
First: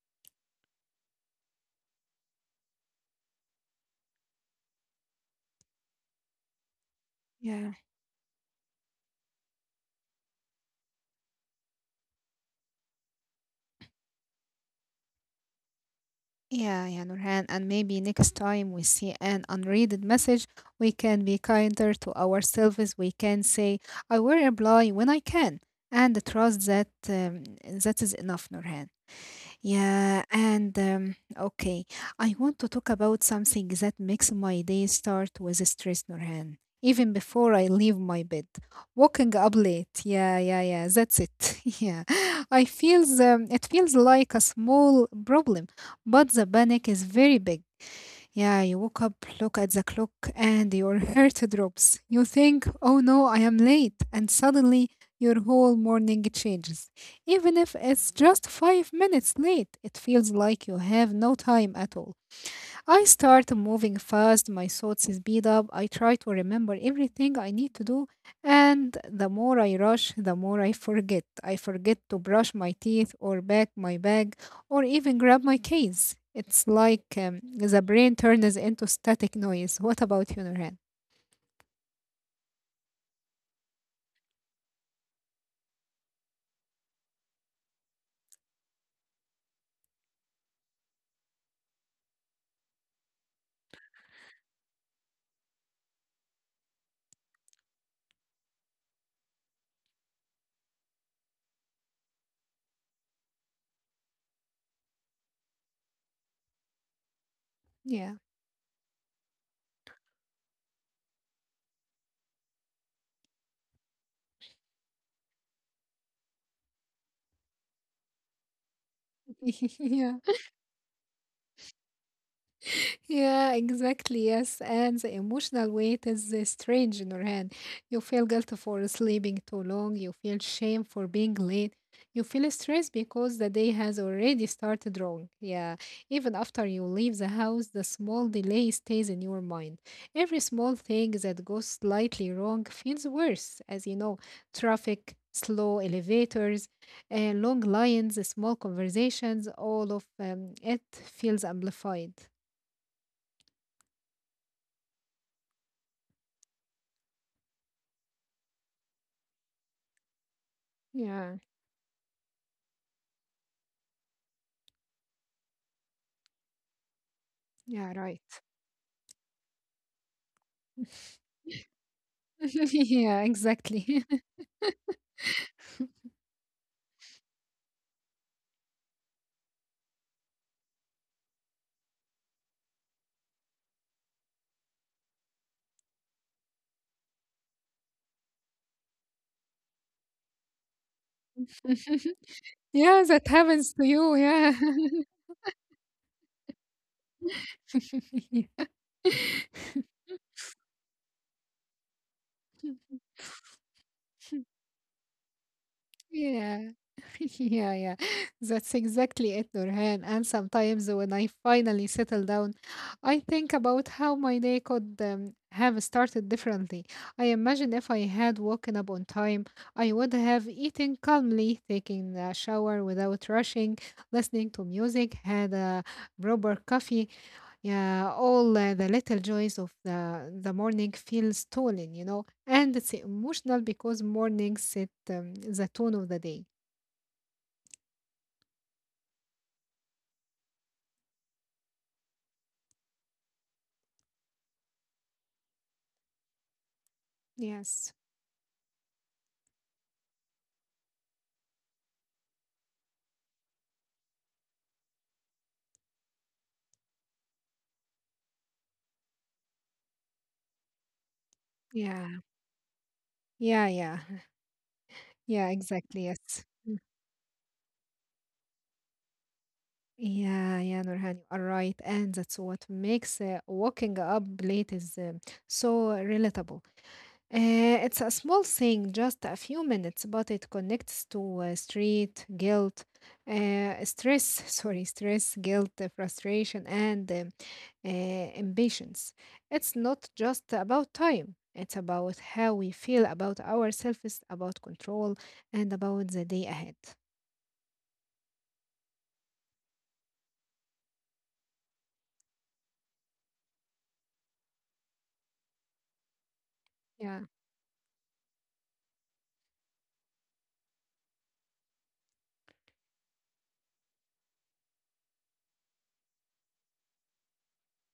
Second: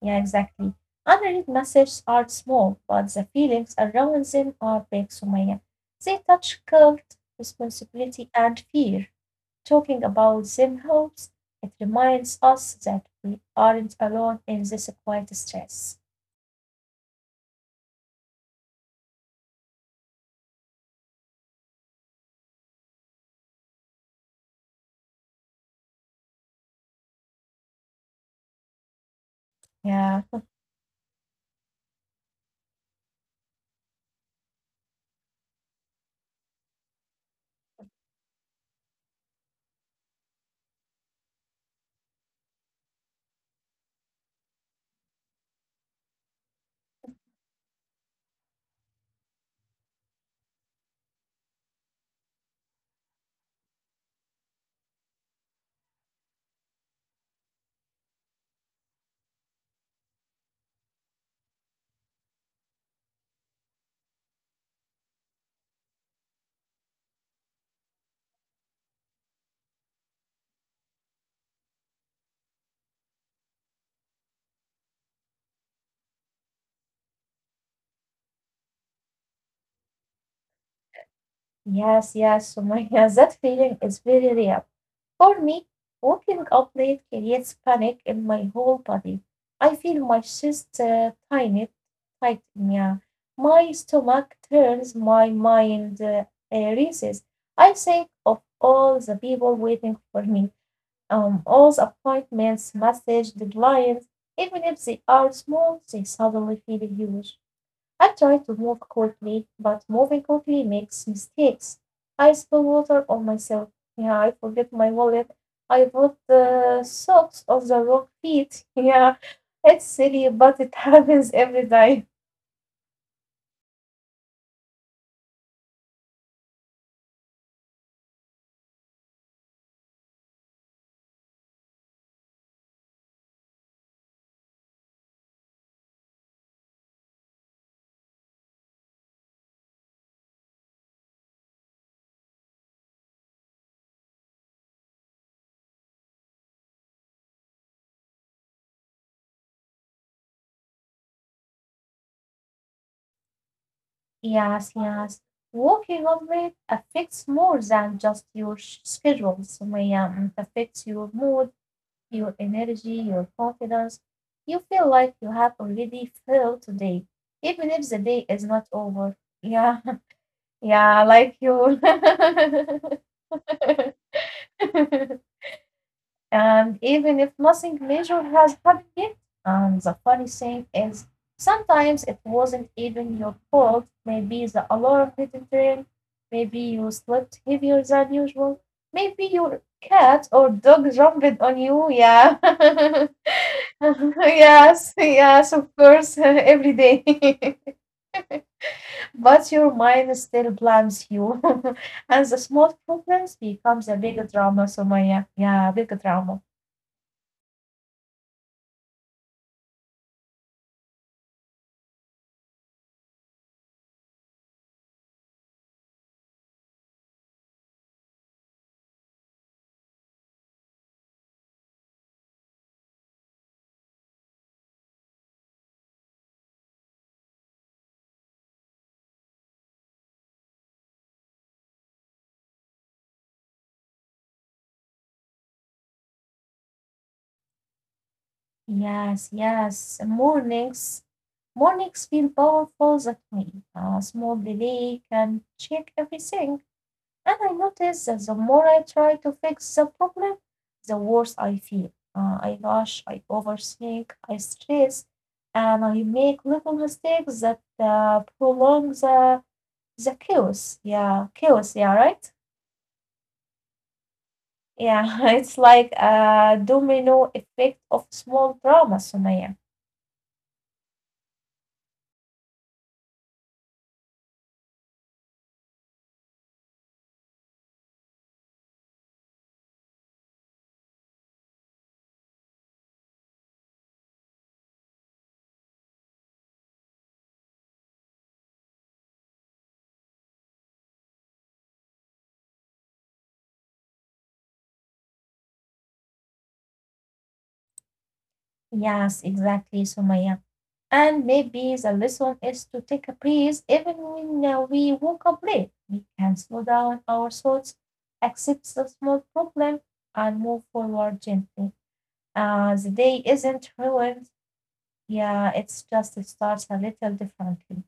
Speaker 2: Yeah, exactly. Underneath messages are small, but the feelings around them are big, Sumaya. They touch guilt,
Speaker 1: Yeah.
Speaker 2: responsibility, and fear. Talking about them helps. It reminds us that we aren't alone in this quiet stress.
Speaker 1: Yeah, yeah, Nurhan. And maybe next time we see an unread message, we can be kinder to ourselves. We can say, I will reply when I can. And trust that um, that is enough, Nurhan. Yeah,
Speaker 2: Yeah.
Speaker 1: and um, okay, I want to talk about something that makes my day start with a stress, Nurhan. Even before I leave my bed, waking up late. Yeah, yeah, yeah. That's it. Yeah, I feels um, it feels like a small problem, but the panic is very big. Yeah, you woke up, look at the clock, and your heart drops. You think, oh no, I am late. And suddenly your whole morning changes. Even if it's just five minutes late, it feels like you have no time at all. I start moving fast, my thoughts speed up, I try to remember everything I need to do, and the more I rush, the more I forget. I forget to brush my teeth or pack my bag or even grab my keys. It's like um, the brain turns into static noise. What about you, Nurhan?
Speaker 2: Yes, yes, Sumaya. That feeling is very real. For me, waking up late creates panic in my whole body. I feel my chest uh, tighten, tighten, yeah. My stomach turns, my mind uh, uh, races. I think of all the people waiting for me, um, all the appointments, messages, deadlines. Even if they are small, they suddenly feel huge. I
Speaker 1: Yeah.
Speaker 2: try to move quickly, but moving quickly makes mistakes. I spill water on myself. Yeah, I forget my wallet. I put the socks on the wrong feet. Yeah, it's
Speaker 1: Yeah.
Speaker 2: silly, but it happens every time.
Speaker 1: Yeah, exactly. Yes. And the emotional weight is uh, strange, Nurhan. You feel guilty for sleeping too long. You feel shame for being late. You feel stressed because the day has already started wrong. Yeah. Even after you leave the house, the small delay stays in your mind. Every small thing that goes slightly wrong feels worse, as you know, traffic, slow elevators, uh, long lines, small conversations, all of um, it feels amplified.
Speaker 2: Yes, yes. Walking on red affects more than just your sh- schedule. So, yeah, mm, it affects your
Speaker 1: Yeah,
Speaker 2: mood, your energy, your confidence. You feel like you have already failed today, even
Speaker 1: yeah,
Speaker 2: if the
Speaker 1: right.
Speaker 2: day is not over. Yeah. Yeah, like you.
Speaker 1: Yeah, exactly.
Speaker 2: And even if nothing major has happened yet, and the funny thing is, sometimes it wasn't even your fault. Maybe the alarm didn't ring. Maybe you slept heavier than usual. Maybe your cat or dog jumped on you. Yeah.
Speaker 1: Yeah, that happens to you. Yeah.
Speaker 2: Yes, yes, of course, every day.
Speaker 1: Yeah.
Speaker 2: But your mind still blames you, and the small problems becomes a big drama, Sumaya. Yeah, big drama.
Speaker 1: Yeah, yeah, yeah, that's exactly it, Nurhan. And sometimes when I finally settle down, I think about how my day could um, have started differently. I imagine if I had woken up on time, I would have eaten calmly, taken a shower without rushing, listening to music, had a proper coffee. Yeah, all uh, the little joys of the the morning feel stolen, you know. And it's emotional because mornings set um, the tone of the day.
Speaker 2: Yes, yes. Mornings, mornings feel powerful that way. A small delay can shake everything. And I
Speaker 1: Yes.
Speaker 2: notice that the more I try to fix the problem, the worse I feel. Uh, I rush, I overthink, I stress, and I make little mistakes that uh, prolong the The chaos, yeah, chaos, yeah,
Speaker 1: Yeah,
Speaker 2: right?
Speaker 1: yeah, yeah,
Speaker 2: Yeah,
Speaker 1: yeah,
Speaker 2: it's like
Speaker 1: exactly. Yes.
Speaker 2: a
Speaker 1: Mm.
Speaker 2: domino effect of small drama, Sumaya.
Speaker 1: Yeah, yeah, Nurhan, you are right. And that's what makes uh, waking up late is um so relatable. Uh, it's a small thing, just a few minutes, but it connects to uh, street, guilt, uh, stress, sorry, stress, guilt, uh, frustration, and um, uh, impatience. It's not just about time, it's about how we feel about ourselves, about control, and about the day ahead.
Speaker 2: Yes, exactly, Sumaya. And maybe the lesson is to take a breath even when uh, we woke up late. We can slow down
Speaker 1: Yeah.
Speaker 2: our thoughts, accept the small problem, and move forward gently. Uh, the day isn't ruined. Yeah, it's just it starts a little differently.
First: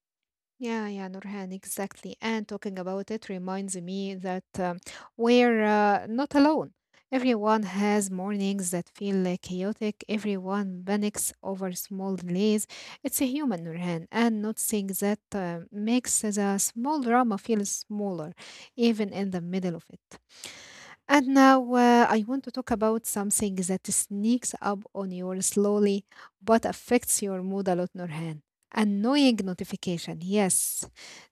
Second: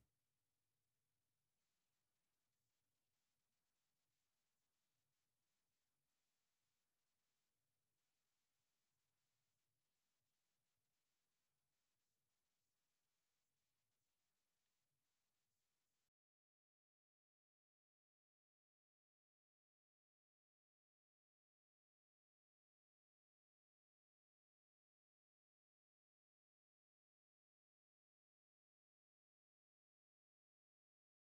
Speaker 1: Yeah, yeah, Nurhan, exactly. And talking about it reminds me that um, we're uh, not alone. Everyone has mornings that feel uh, chaotic. Everyone panics over small delays. It's a human, Nurhan, and noticing that uh, makes the small drama feel smaller, even in the middle of it. And now uh, I want to talk about something that sneaks up on you slowly but affects your mood a lot, Nurhan. Annoying notification. Yes,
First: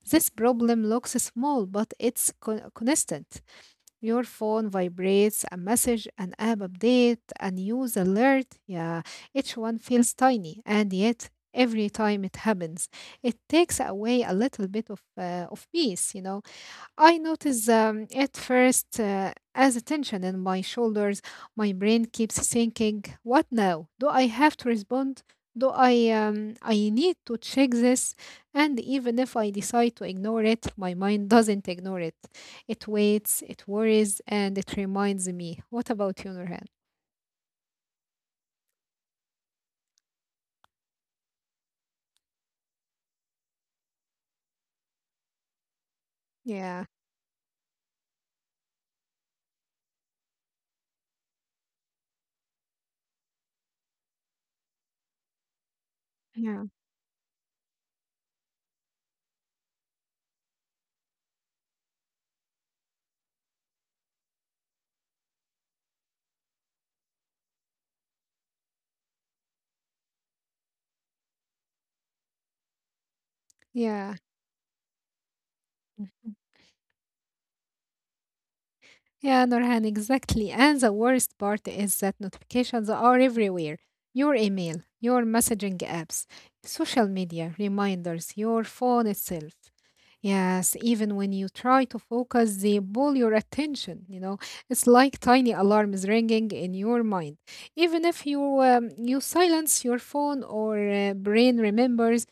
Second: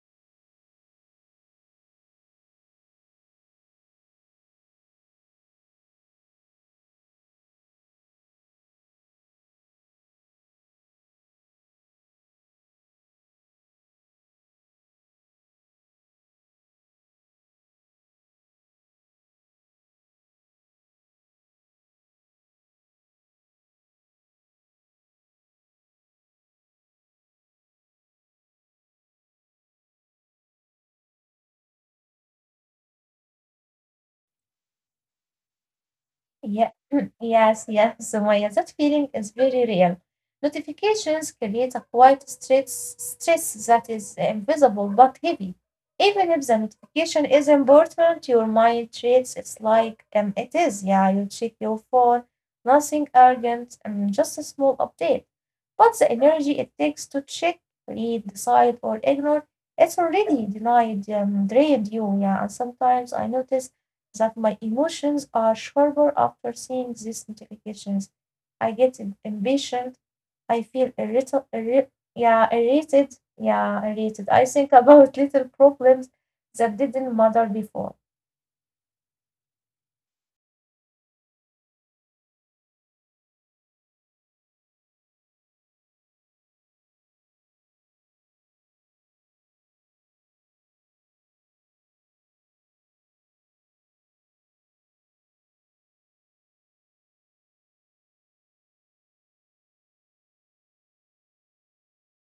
Speaker 1: this problem looks small, but it's con- constant. Your phone vibrates, a message, an app update, a news alert. Yeah, each one feels tiny, and yet every time it happens, it takes away a little bit of uh, of peace. You know, I notice um, at first uh, as a tension in my shoulders. My brain keeps thinking, "What now? Do I have to respond? Do I um, I need to check this?" And even if I decide to ignore it, my mind doesn't ignore it. It waits, it worries, and it reminds me. What about you, Nurhan?
Speaker 2: Yeah, yes, yes, Sumaya, that feeling is very real. Notifications create a quiet stress, stress that is invisible but heavy. Even if the
Speaker 1: Yeah,
Speaker 2: notification is important, your mind treats it like um, it is. Yeah, you check your phone, nothing urgent, um, just a small update. But the
Speaker 1: yeah,
Speaker 2: energy it takes to check, read, decide, or ignore, it's already denied, um, drained you. Yeah, and sometimes I notice that my emotions are sharper after seeing these notifications. I get im- impatient. I feel irrita- irri- yeah, irritated. Yeah,
Speaker 1: yeah.
Speaker 2: irritated. I think about little problems that didn't matter before.
Speaker 1: Yeah, Nurhan, exactly. And the worst part is that notifications are everywhere. Your email, your messaging apps, social media, reminders, your phone itself. Yes, even when you try to focus, they pull your attention. You know, it's like tiny alarms ringing in your mind. Even if you um, you silence your phone or uh, brain remembers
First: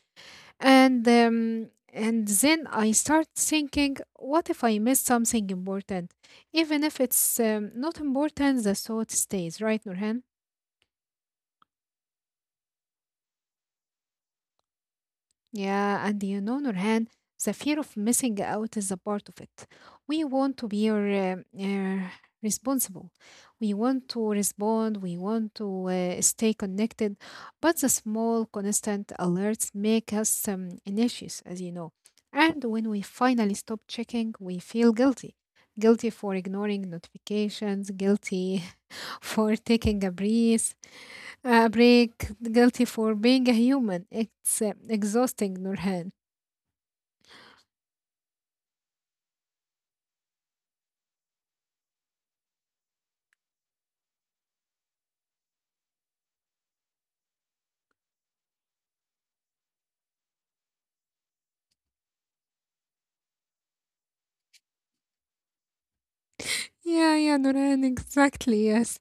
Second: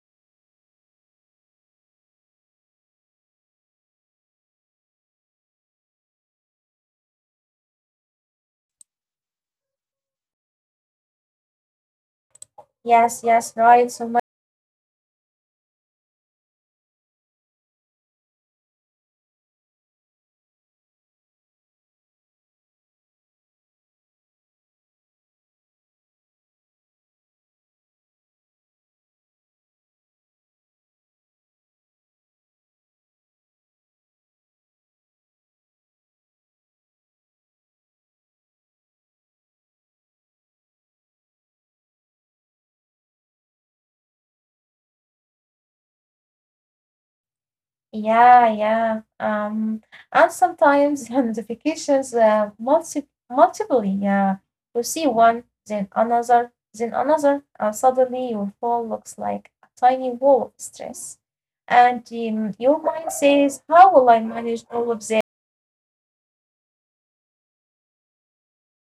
Speaker 1: and um, and then I start thinking, what if I miss something important? Even if it's um, not important, the thought stays, right, Nurhan?
Speaker 2: Yes, yes, right, Sumaya.
Speaker 1: Yeah, and you know, Nurhan, the fear of missing out is a part of it. We want to be uh, uh, responsible. We want to respond. We want to uh, stay connected. But the small, constant alerts make us um, anxious, as you know. And when we finally stop checking, we feel guilty. Guilty for ignoring notifications, guilty for taking a breath, a break, guilty for being a human. It's uh, exhausting, Nurhan.
Speaker 2: Yeah, yeah. Um, and sometimes notifications uh, multi multiply. Yeah, you see one, then another, then another, and suddenly your phone looks like a tiny wall of stress. And um, your mind says, "How will I manage all of this?"
Speaker 1: Yeah, yeah, Noran, exactly, yes.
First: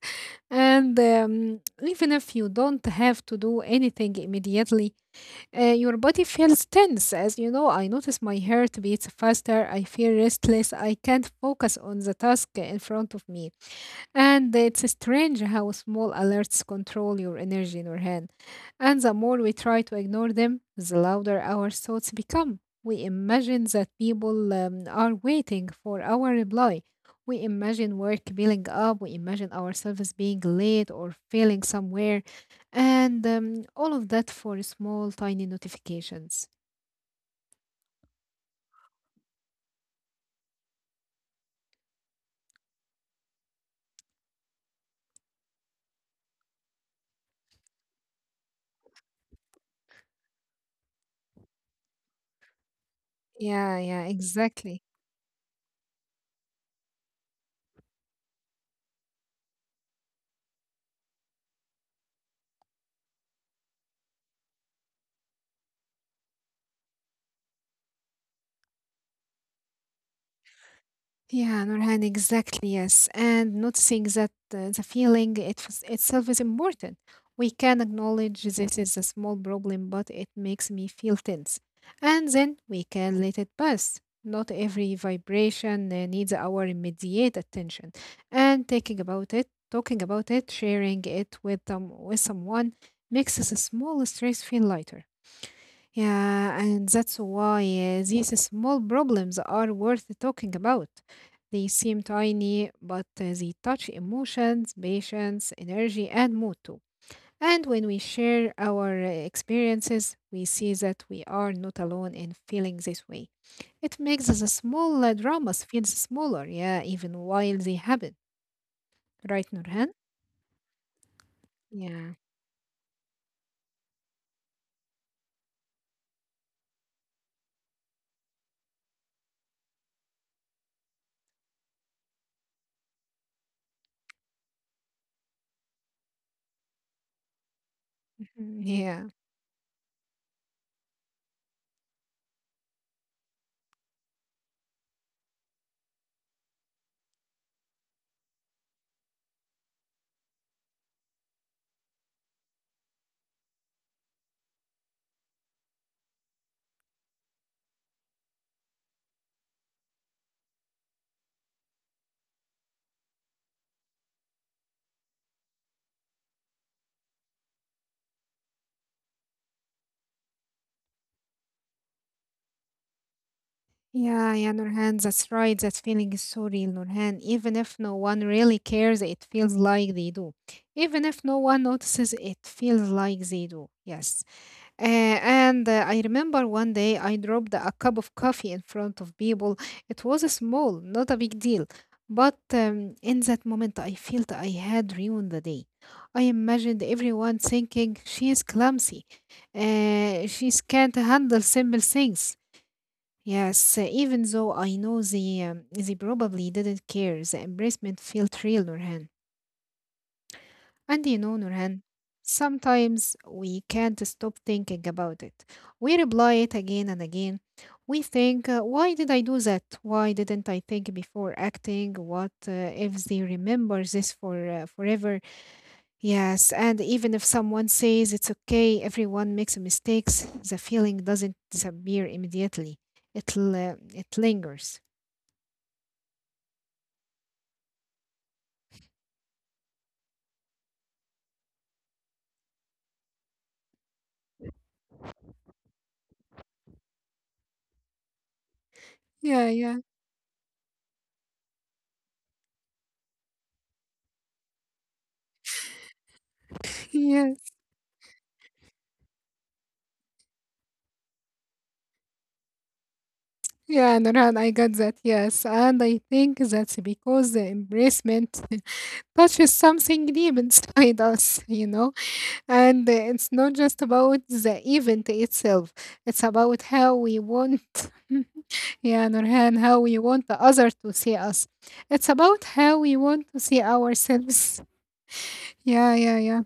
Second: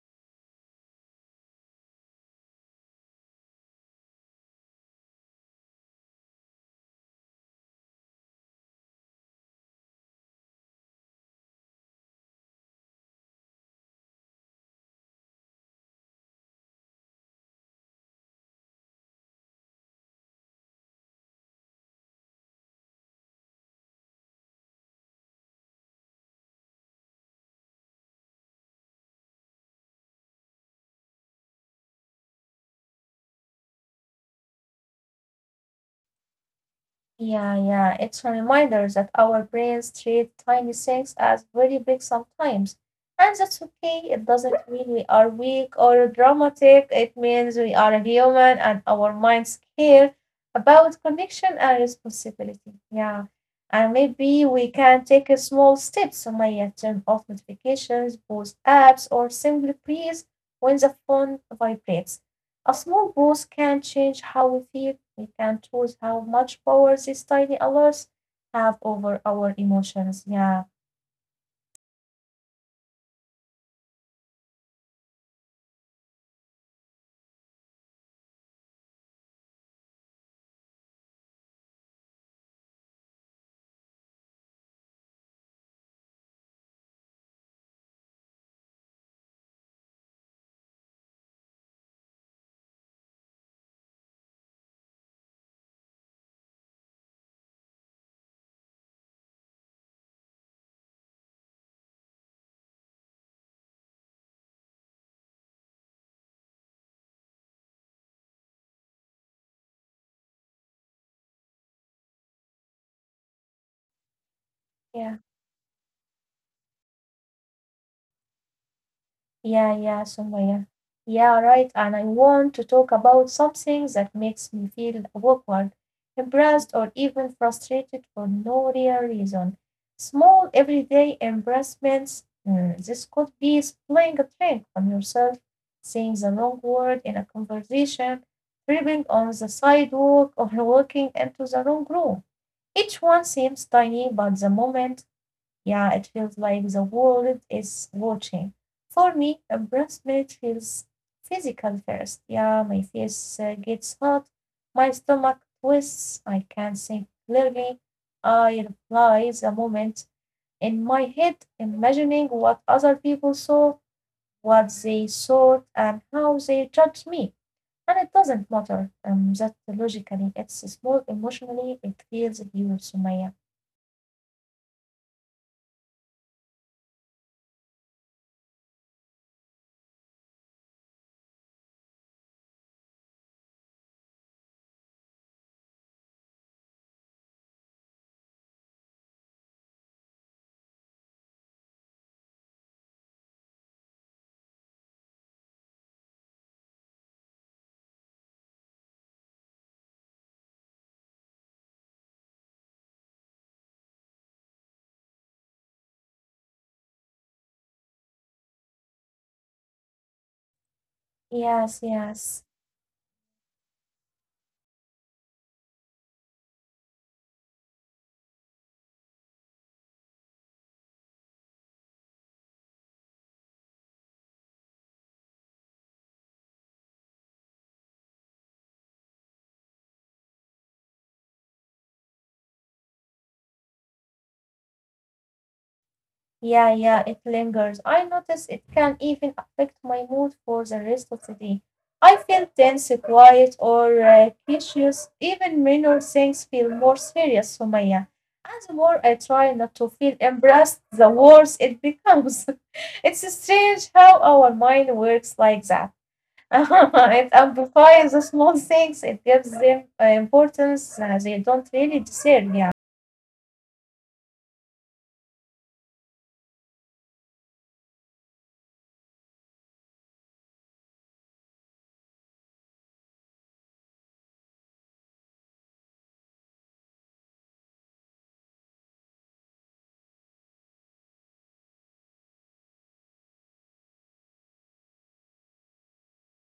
Speaker 1: And um, Even if you don't have to do anything immediately, uh, your body feels tense. As you know, I notice my heart beats faster, I feel restless, I can't focus on the task in front of me. And it's strange how small alerts control your energy, Nurhan. And the more we try to ignore them, the louder our thoughts become. We imagine that people um, are waiting for our reply. We imagine work building up. We imagine ourselves being late or failing somewhere. And um, all of that for small, tiny notifications.
Speaker 2: Yeah, yeah. It's a reminder that our brains treat tiny things as very big sometimes. And that's okay. It doesn't mean we are weak or dramatic. It means we are human and our minds care about connection and responsibility. Yeah.
Speaker 1: Yeah,
Speaker 2: And
Speaker 1: yeah,
Speaker 2: maybe we
Speaker 1: exactly.
Speaker 2: can take a small step. So Maya, turn off notifications, pause apps, or simply freeze when the phone vibrates. A small pause can change how we feel. We can choose how much power these tiny alerts have over our emotions. Yeah,
Speaker 1: Yeah, Nurhan, exactly, yes. And noticing that uh, the feeling it f- itself is important. We can acknowledge this is a small problem, but it makes me feel tense. And then we can let it pass. Not every vibration uh, needs our immediate attention. And thinking about it, talking about it, sharing it with, um, with someone makes the small stress feel lighter. Yeah, and that's why uh, these small problems are worth talking about. They seem tiny, but uh, they touch emotions, patience, energy, and mood too. And when we share our uh, experiences, we see that we are not alone in feeling this way. It makes the small uh,
Speaker 2: yeah.
Speaker 1: dramas feel smaller, yeah, even while they happen. Right,
Speaker 2: Yeah,
Speaker 1: Nurhan?
Speaker 2: yeah, Sumaya. Yeah, right. And I
Speaker 1: Yeah.
Speaker 2: want to talk about something that makes me feel awkward, embarrassed, or even frustrated for no real reason. Small everyday embarrassments. Mm, this could be spilling a drink on yourself, saying the wrong word in a conversation,
Speaker 1: Yeah.
Speaker 2: tripping on the sidewalk, or walking into the wrong room. Each one seems tiny, but the moment, yeah, it feels like the world is watching. For me, a breast minute feels physical first. Yeah, my face uh, gets hot, my stomach twists, I can't think clearly. I reply the moment in my head, imagining what other people saw, what they thought, and how they judged me. And it doesn't matter um, that logically, it's small emotionally, it feels huge, Sumaya.
Speaker 1: Yeah, yeah, Nurhan, that's right. That feeling is so real, Nurhan. Even if no one really cares, it feels like they do. Even if no one notices, it feels like they do. Yes. Uh, and uh, I remember one day I dropped a cup of coffee in front of people. It was small, not a big deal. But um, in that moment, I felt I had ruined the day. I imagined everyone thinking she is clumsy. Uh, she can't handle simple things. Yes, uh, even though I know they, um, they probably didn't care, the embarrassment felt real, Nurhan. And you know,
Speaker 2: Yes,
Speaker 1: Nurhan,
Speaker 2: yes.
Speaker 1: sometimes we can't stop thinking about it. We reply it again and again. We think, uh, why did I do that? Why didn't I think before acting? What uh, if they remember this for uh, forever? Yes, and even if someone says it's okay, everyone makes mistakes, the feeling doesn't disappear immediately. It, l- it lingers.
Speaker 2: Yeah, yeah, it lingers. I notice it can even affect my mood for the rest of the day. I feel tense, quiet, or uh, anxious. Even minor things feel more serious, Sumaya. And the more
Speaker 1: Yeah,
Speaker 2: I
Speaker 1: yeah,
Speaker 2: try not to feel embarrassed, the worse it becomes. It's strange how our mind works like that. It
Speaker 1: yes,
Speaker 2: amplifies the small things, it gives them uh, importance uh, they don't really deserve, yeah.
Speaker 1: yeah, Nurhan, I got that, yes. And I think that's because the embracement touches something deep inside us, you know? And uh, it's not just about the event itself, it's about how we want, yeah, Nurhan, how we want the other to see us. It's about how we want to see ourselves. Yeah, yeah, yeah.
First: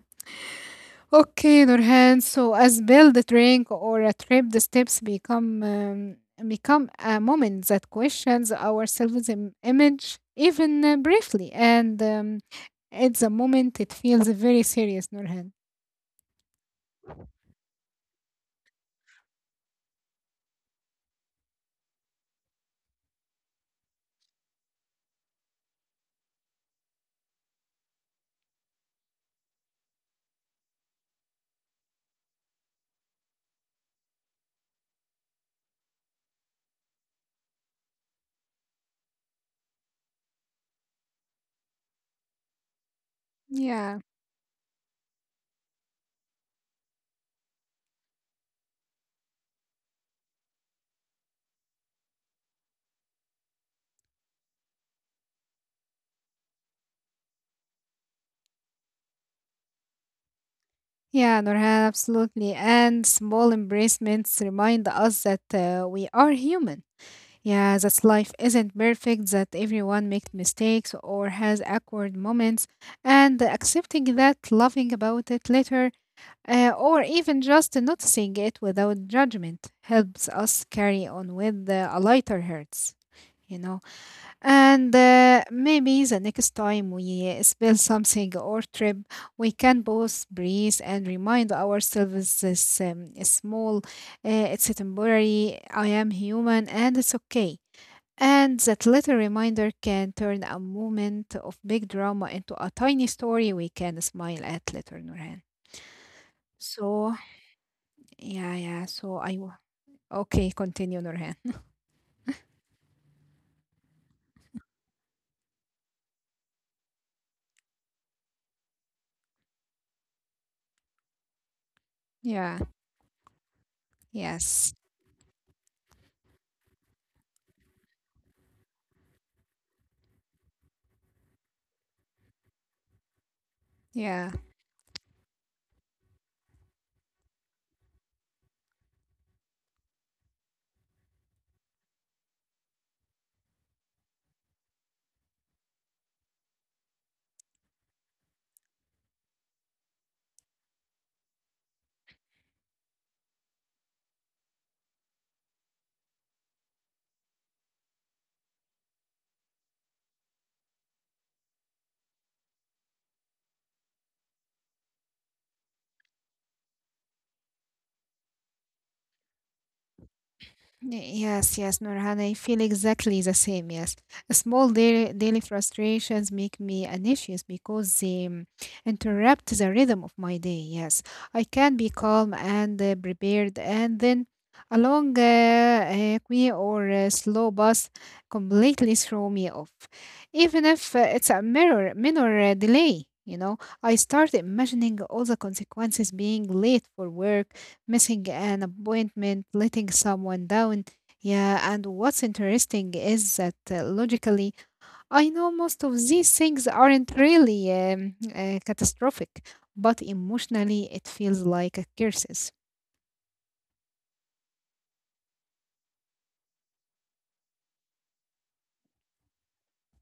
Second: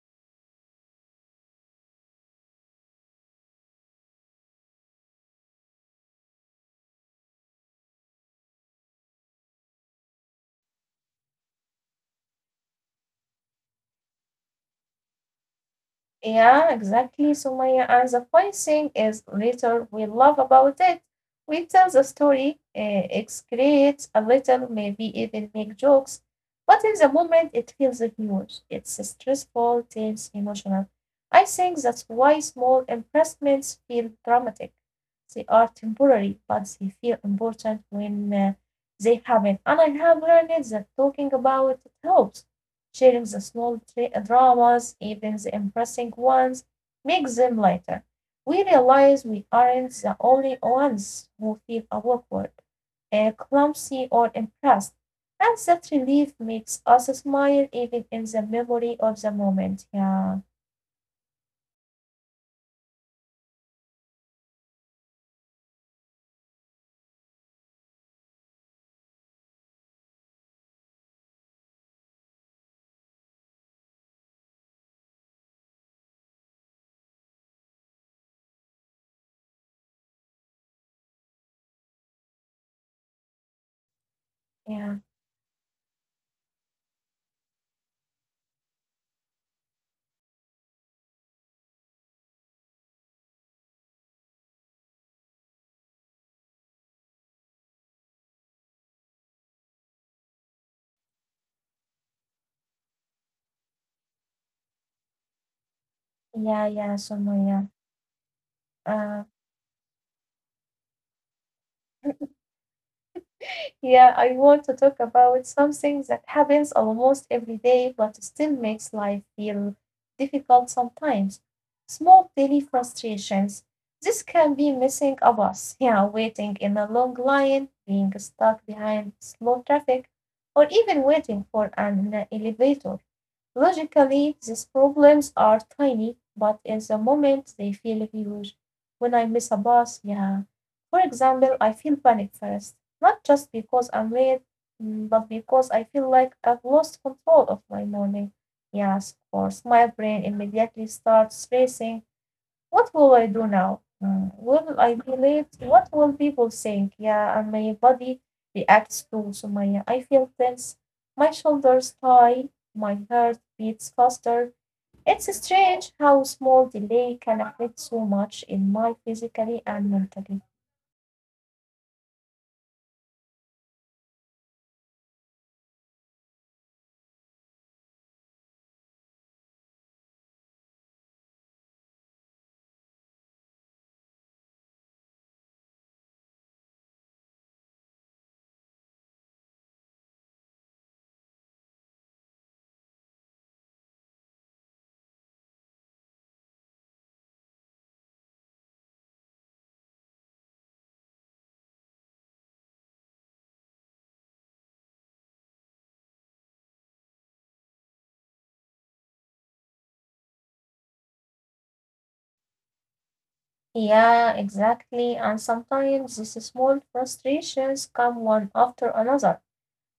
Speaker 1: Okay, Nurhan. So, as build a drink or a trip, the steps become um, become a moment that questions our self-image, even uh, briefly, and um, it's a moment it feels very serious, Nurhan.
Speaker 2: Yeah, exactly, Sumaya. And the funny thing is, later we love about it. We tell the story, uh, excrete a little, maybe even make jokes. But in the moment, it feels huge. It's stressful, tense, emotional. I think that's why small impressments feel dramatic. They are temporary, but they feel important when uh, they happen. And I have learned that talking about it helps. Sharing the small
Speaker 1: Yeah,
Speaker 2: dramas, even the embarrassing ones, makes them lighter. We realize we aren't the only ones who feel awkward, uh, clumsy, or impressed, and that relief makes us smile even in the memory of the moment. Yeah,
Speaker 1: yeah, Nurhan, absolutely. And small embracements remind us that uh, we are human. Yeah, that life isn't perfect, that everyone makes mistakes or has awkward moments, and accepting that, laughing about it later, uh, or even just noticing it without judgment helps us carry on with uh, a lighter hearts, you know.
Speaker 2: yeah,
Speaker 1: And uh, maybe the next time we spill something or trip, we can both breathe and remind ourselves this um, is small, uh, it's temporary, I am human, and it's okay and that little reminder can turn a moment of big drama into a tiny story we can smile at later, Nurhan.
Speaker 2: yeah, yeah,
Speaker 1: So,
Speaker 2: Sumaya.
Speaker 1: yeah, yeah. So
Speaker 2: Uh,
Speaker 1: I, w- okay, continue, Nurhan.
Speaker 2: Yeah, I want to talk about something that happens almost every day but still makes life feel difficult sometimes. Small daily
Speaker 1: Yeah,
Speaker 2: frustrations. This can be
Speaker 1: yes,
Speaker 2: missing a bus, yeah, waiting in a long line, being stuck behind slow traffic, or even waiting for an elevator.
Speaker 1: yeah.
Speaker 2: Logically, these problems are tiny, but in the moment they feel huge. When I miss a bus, yeah. For example, I feel panic first, not just because I'm late, mm, but because I feel like I've lost control of my morning. Yes, of course, my brain immediately starts racing. What will I do now? Mm, Will I be late? What will people think? Yeah, and my body reacts too, so, Sumaya. I feel tense. My shoulders high. My heart beats faster. It's strange how small delay can affect so much in my physically and mentally.
Speaker 1: Yes, yes, Nurhan, I feel exactly the same. Yes, small daily, daily frustrations make me anxious because they um, interrupt the rhythm of my day. Yes, I can be calm and uh, prepared, and then a long uh, uh, queue or a slow bus completely throw me off. Even if uh, it's a mirror, minor uh, delay, you know, I start imagining all the consequences: being late for work, missing an appointment, letting someone down. Yeah, and what's interesting is that uh, logically, I know most of these things aren't really um, uh, catastrophic, but emotionally, it feels like a curses.
Speaker 2: Yeah, exactly. And sometimes these small frustrations come one after another.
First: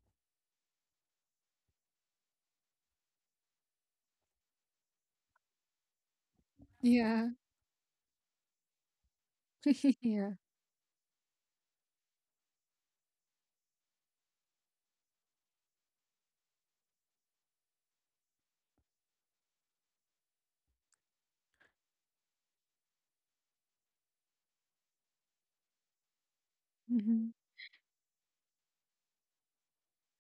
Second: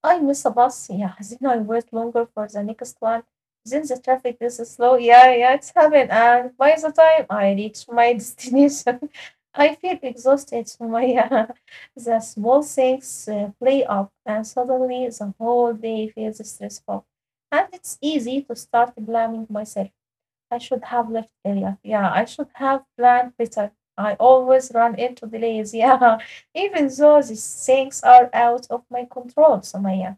Speaker 2: I miss a bus, yeah. Then I wait longer for the next one. Then the traffic is so slow. Yeah, yeah, it's happened. And by the time
Speaker 1: Yeah.
Speaker 2: I reach my destination, I feel
Speaker 1: Yeah.
Speaker 2: exhausted. So my uh, the small things uh, play up, and suddenly the whole day feels stressful. And it's easy to start blaming myself. I should have left earlier. Yeah, I should have planned better. I always run into delays. Yeah, even though
Speaker 1: Mhm.
Speaker 2: these things are out of my control, so, my. uh,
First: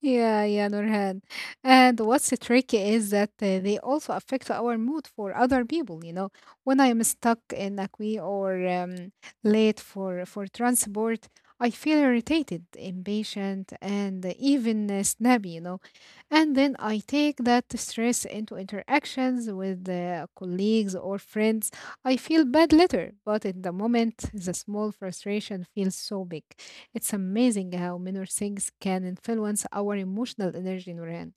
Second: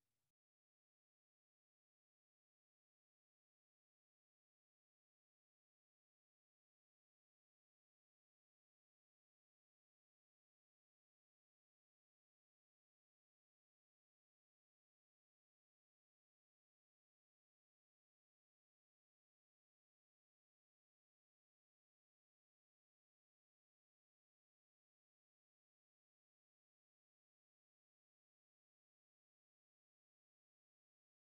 Speaker 1: Yeah, yeah, Nurhan. And what's tricky is that uh, they also affect our mood for other people. You know, when I am stuck in a queue or um, late for for transport, I feel irritated, impatient, and even uh, snappy. You know, and then I take that stress into interactions with uh, colleagues or friends. I feel bad later, but in the moment, the small frustration feels so big. It's amazing how minor things can influence our emotional energy, Nurhan.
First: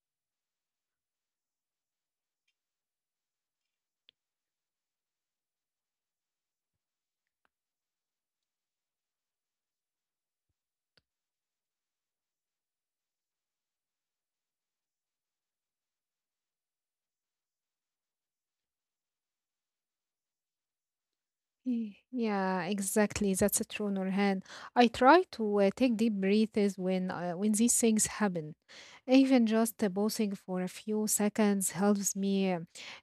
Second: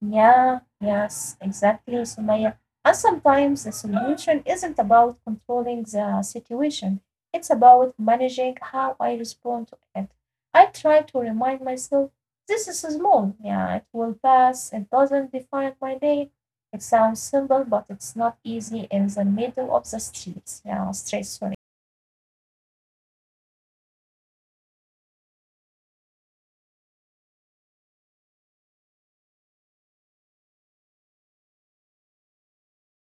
Speaker 2: Yeah, yes, exactly, Sumaya. And sometimes the solution isn't about controlling the situation, it's about managing how I respond to it. I try to remind myself, this is small, yeah, it will pass, it doesn't define my day. It sounds simple, but it's not easy in the middle of the streets. Yeah, stress, sorry.
Speaker 1: Y- Yeah, exactly. That's a true, Nurhan. I try to uh, take deep breaths when uh, when these things happen. Even just uh, pausing for a few seconds helps me uh,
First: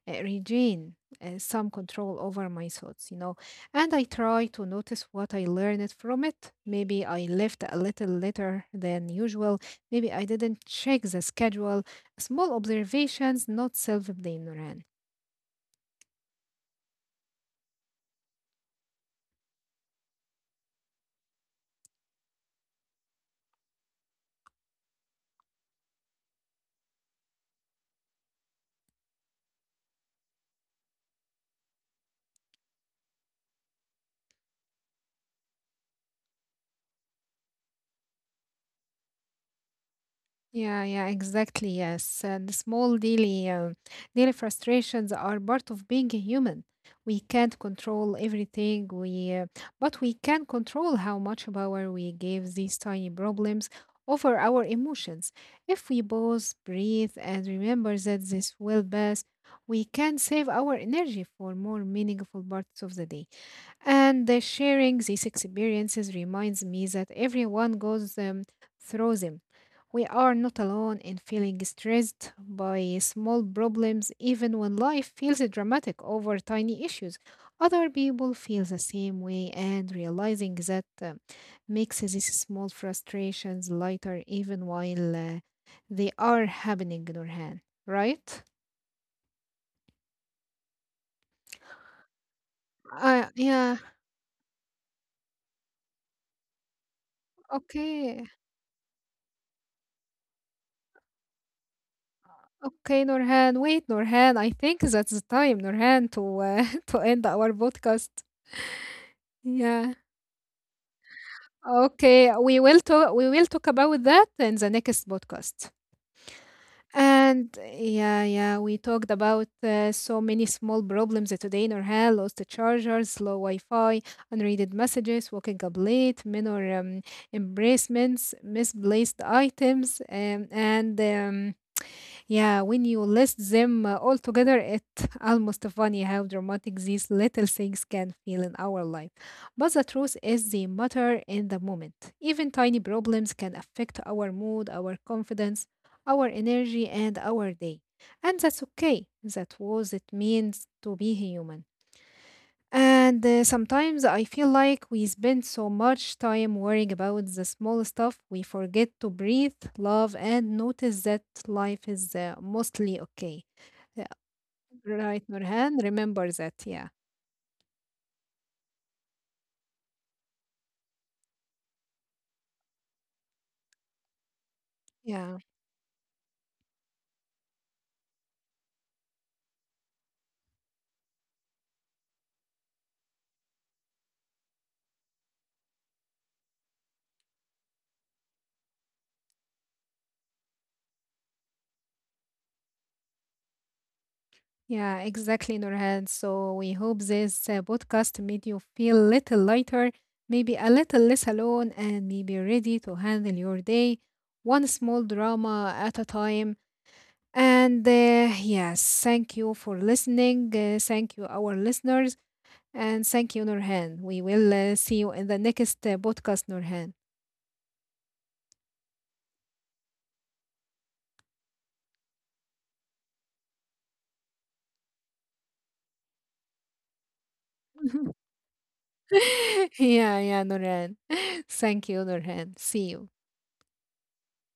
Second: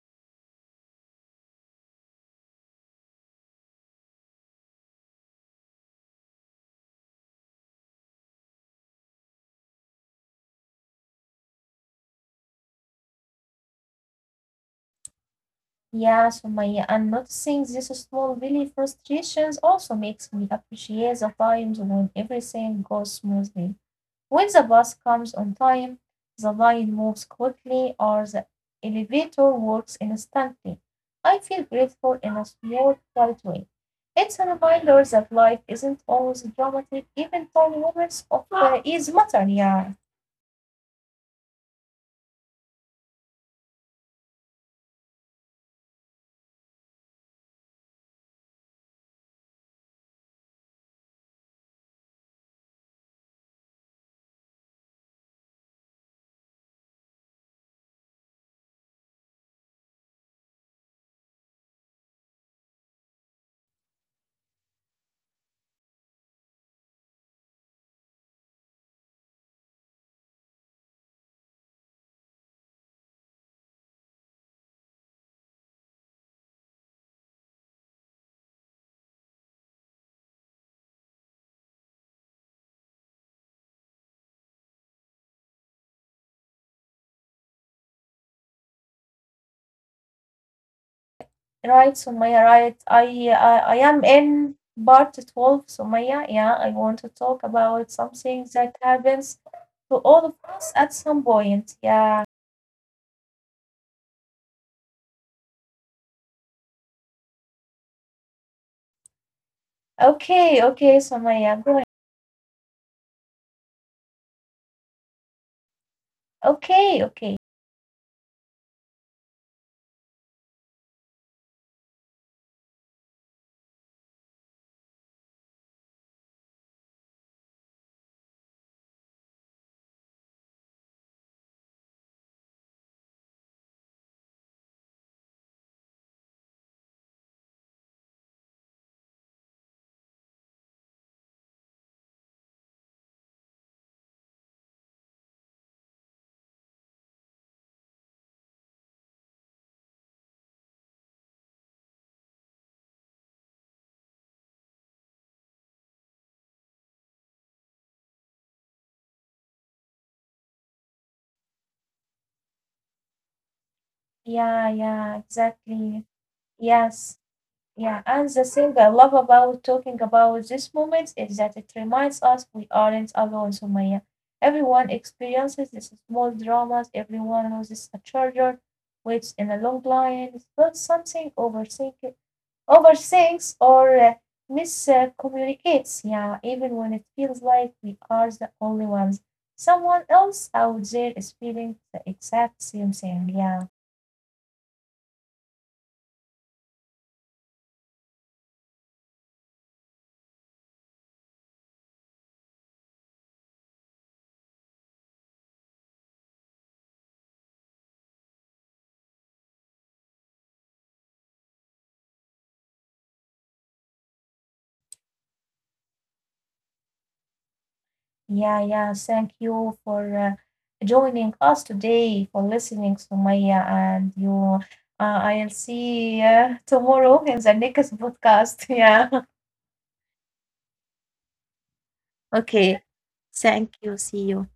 Speaker 1: uh, regain uh, some control over my thoughts, you know. And I try to notice what I learned from it. Maybe I left a little later than usual. Maybe I didn't check the schedule. Small observations, not self-blame, Nurhan.
Speaker 2: Yeah, Sumaya, and noticing these small daily frustrations also makes me appreciate the times when everything goes smoothly. When the bus comes on time, the line moves quickly, or the elevator works instantly. I feel grateful in a small, quiet way. It's a reminder that life isn't always dramatic, even though moments of uh, ease matter. Yeah.
Speaker 1: Yeah, yeah, exactly. Yes, and small daily, um, daily frustrations are part of being a human. We can't control everything. We, uh, but we can control how much power we give these tiny problems over our emotions. If we pause, breathe, and remember that this will pass, we can save our energy for more meaningful parts of the day. And the sharing these experiences reminds me that everyone goes um, through them. We are not alone in feeling stressed by small problems, even when life feels dramatic over tiny issues. Other people feel the same way, and realizing that uh, makes these small frustrations lighter, even while uh, they are happening, Nurhan. Right?
Speaker 2: Right, Sumaya, right.
Speaker 1: Uh,
Speaker 2: I, uh,
Speaker 1: yeah.
Speaker 2: I am in part twelve, Sumaya. Yeah, I want to talk about
Speaker 1: Okay.
Speaker 2: something that happens to all of us at some point. Yeah.
Speaker 1: Okay, Norhan. Wait, Norhan. I think that's the time, Norhan, to uh, to end our podcast. Yeah.
Speaker 2: Okay, okay, Sumaya, go ahead.
Speaker 1: Okay. We will talk. We will talk about that in the next podcast.
Speaker 2: Okay, okay.
Speaker 1: And yeah, yeah, we talked about uh, so many small problems today, Norhan. Lost chargers, slow Wi-Fi, unreaded messages, waking up late, minor um, embracements, misplaced items, um, and um, yeah, when you list them uh, all together, it's almost funny how dramatic these little things can feel in our life. But the truth is, they matter in the moment. Even tiny problems can affect our mood, our confidence, our energy, and our day. And that's okay. That was it means to be human. And uh, sometimes I feel like we spend so much time worrying about the small stuff, we forget to breathe, love, and notice that life is uh, mostly okay. Yeah,
Speaker 2: Yeah, yeah,
Speaker 1: right, Nurhan?
Speaker 2: exactly.
Speaker 1: Remember that, yeah.
Speaker 2: Yes, yeah. And the thing I love about talking about these moments is that it reminds us we aren't alone, Sumaya. Everyone
Speaker 1: Yeah,
Speaker 2: experiences these small dramas, everyone loses a charger, waits in a long line. It's not something overthink overthinks or uh, miscommunicates. Yeah, even when it feels like we are the only ones. Someone else out there is feeling the exact same thing. Yeah.
Speaker 1: yeah, exactly, Nurhan. So we hope this uh, podcast made you feel a little lighter, maybe a little less alone, and maybe ready to handle your day one small drama at a time. And uh, yes, thank you for listening. Uh, thank you, our listeners. And thank you, Nurhan. We will uh, see you in the next uh, podcast, Nurhan.
Speaker 2: Yeah, yeah. Thank you for uh, joining us today, for listening, Sumaya, and you. Uh, I'll see uh, tomorrow in the next podcast. Yeah.
Speaker 1: Yeah, yeah, Nurhan. Thank you, Nurhan.
Speaker 2: Okay.
Speaker 1: See you.
Speaker 2: Thank you. See you.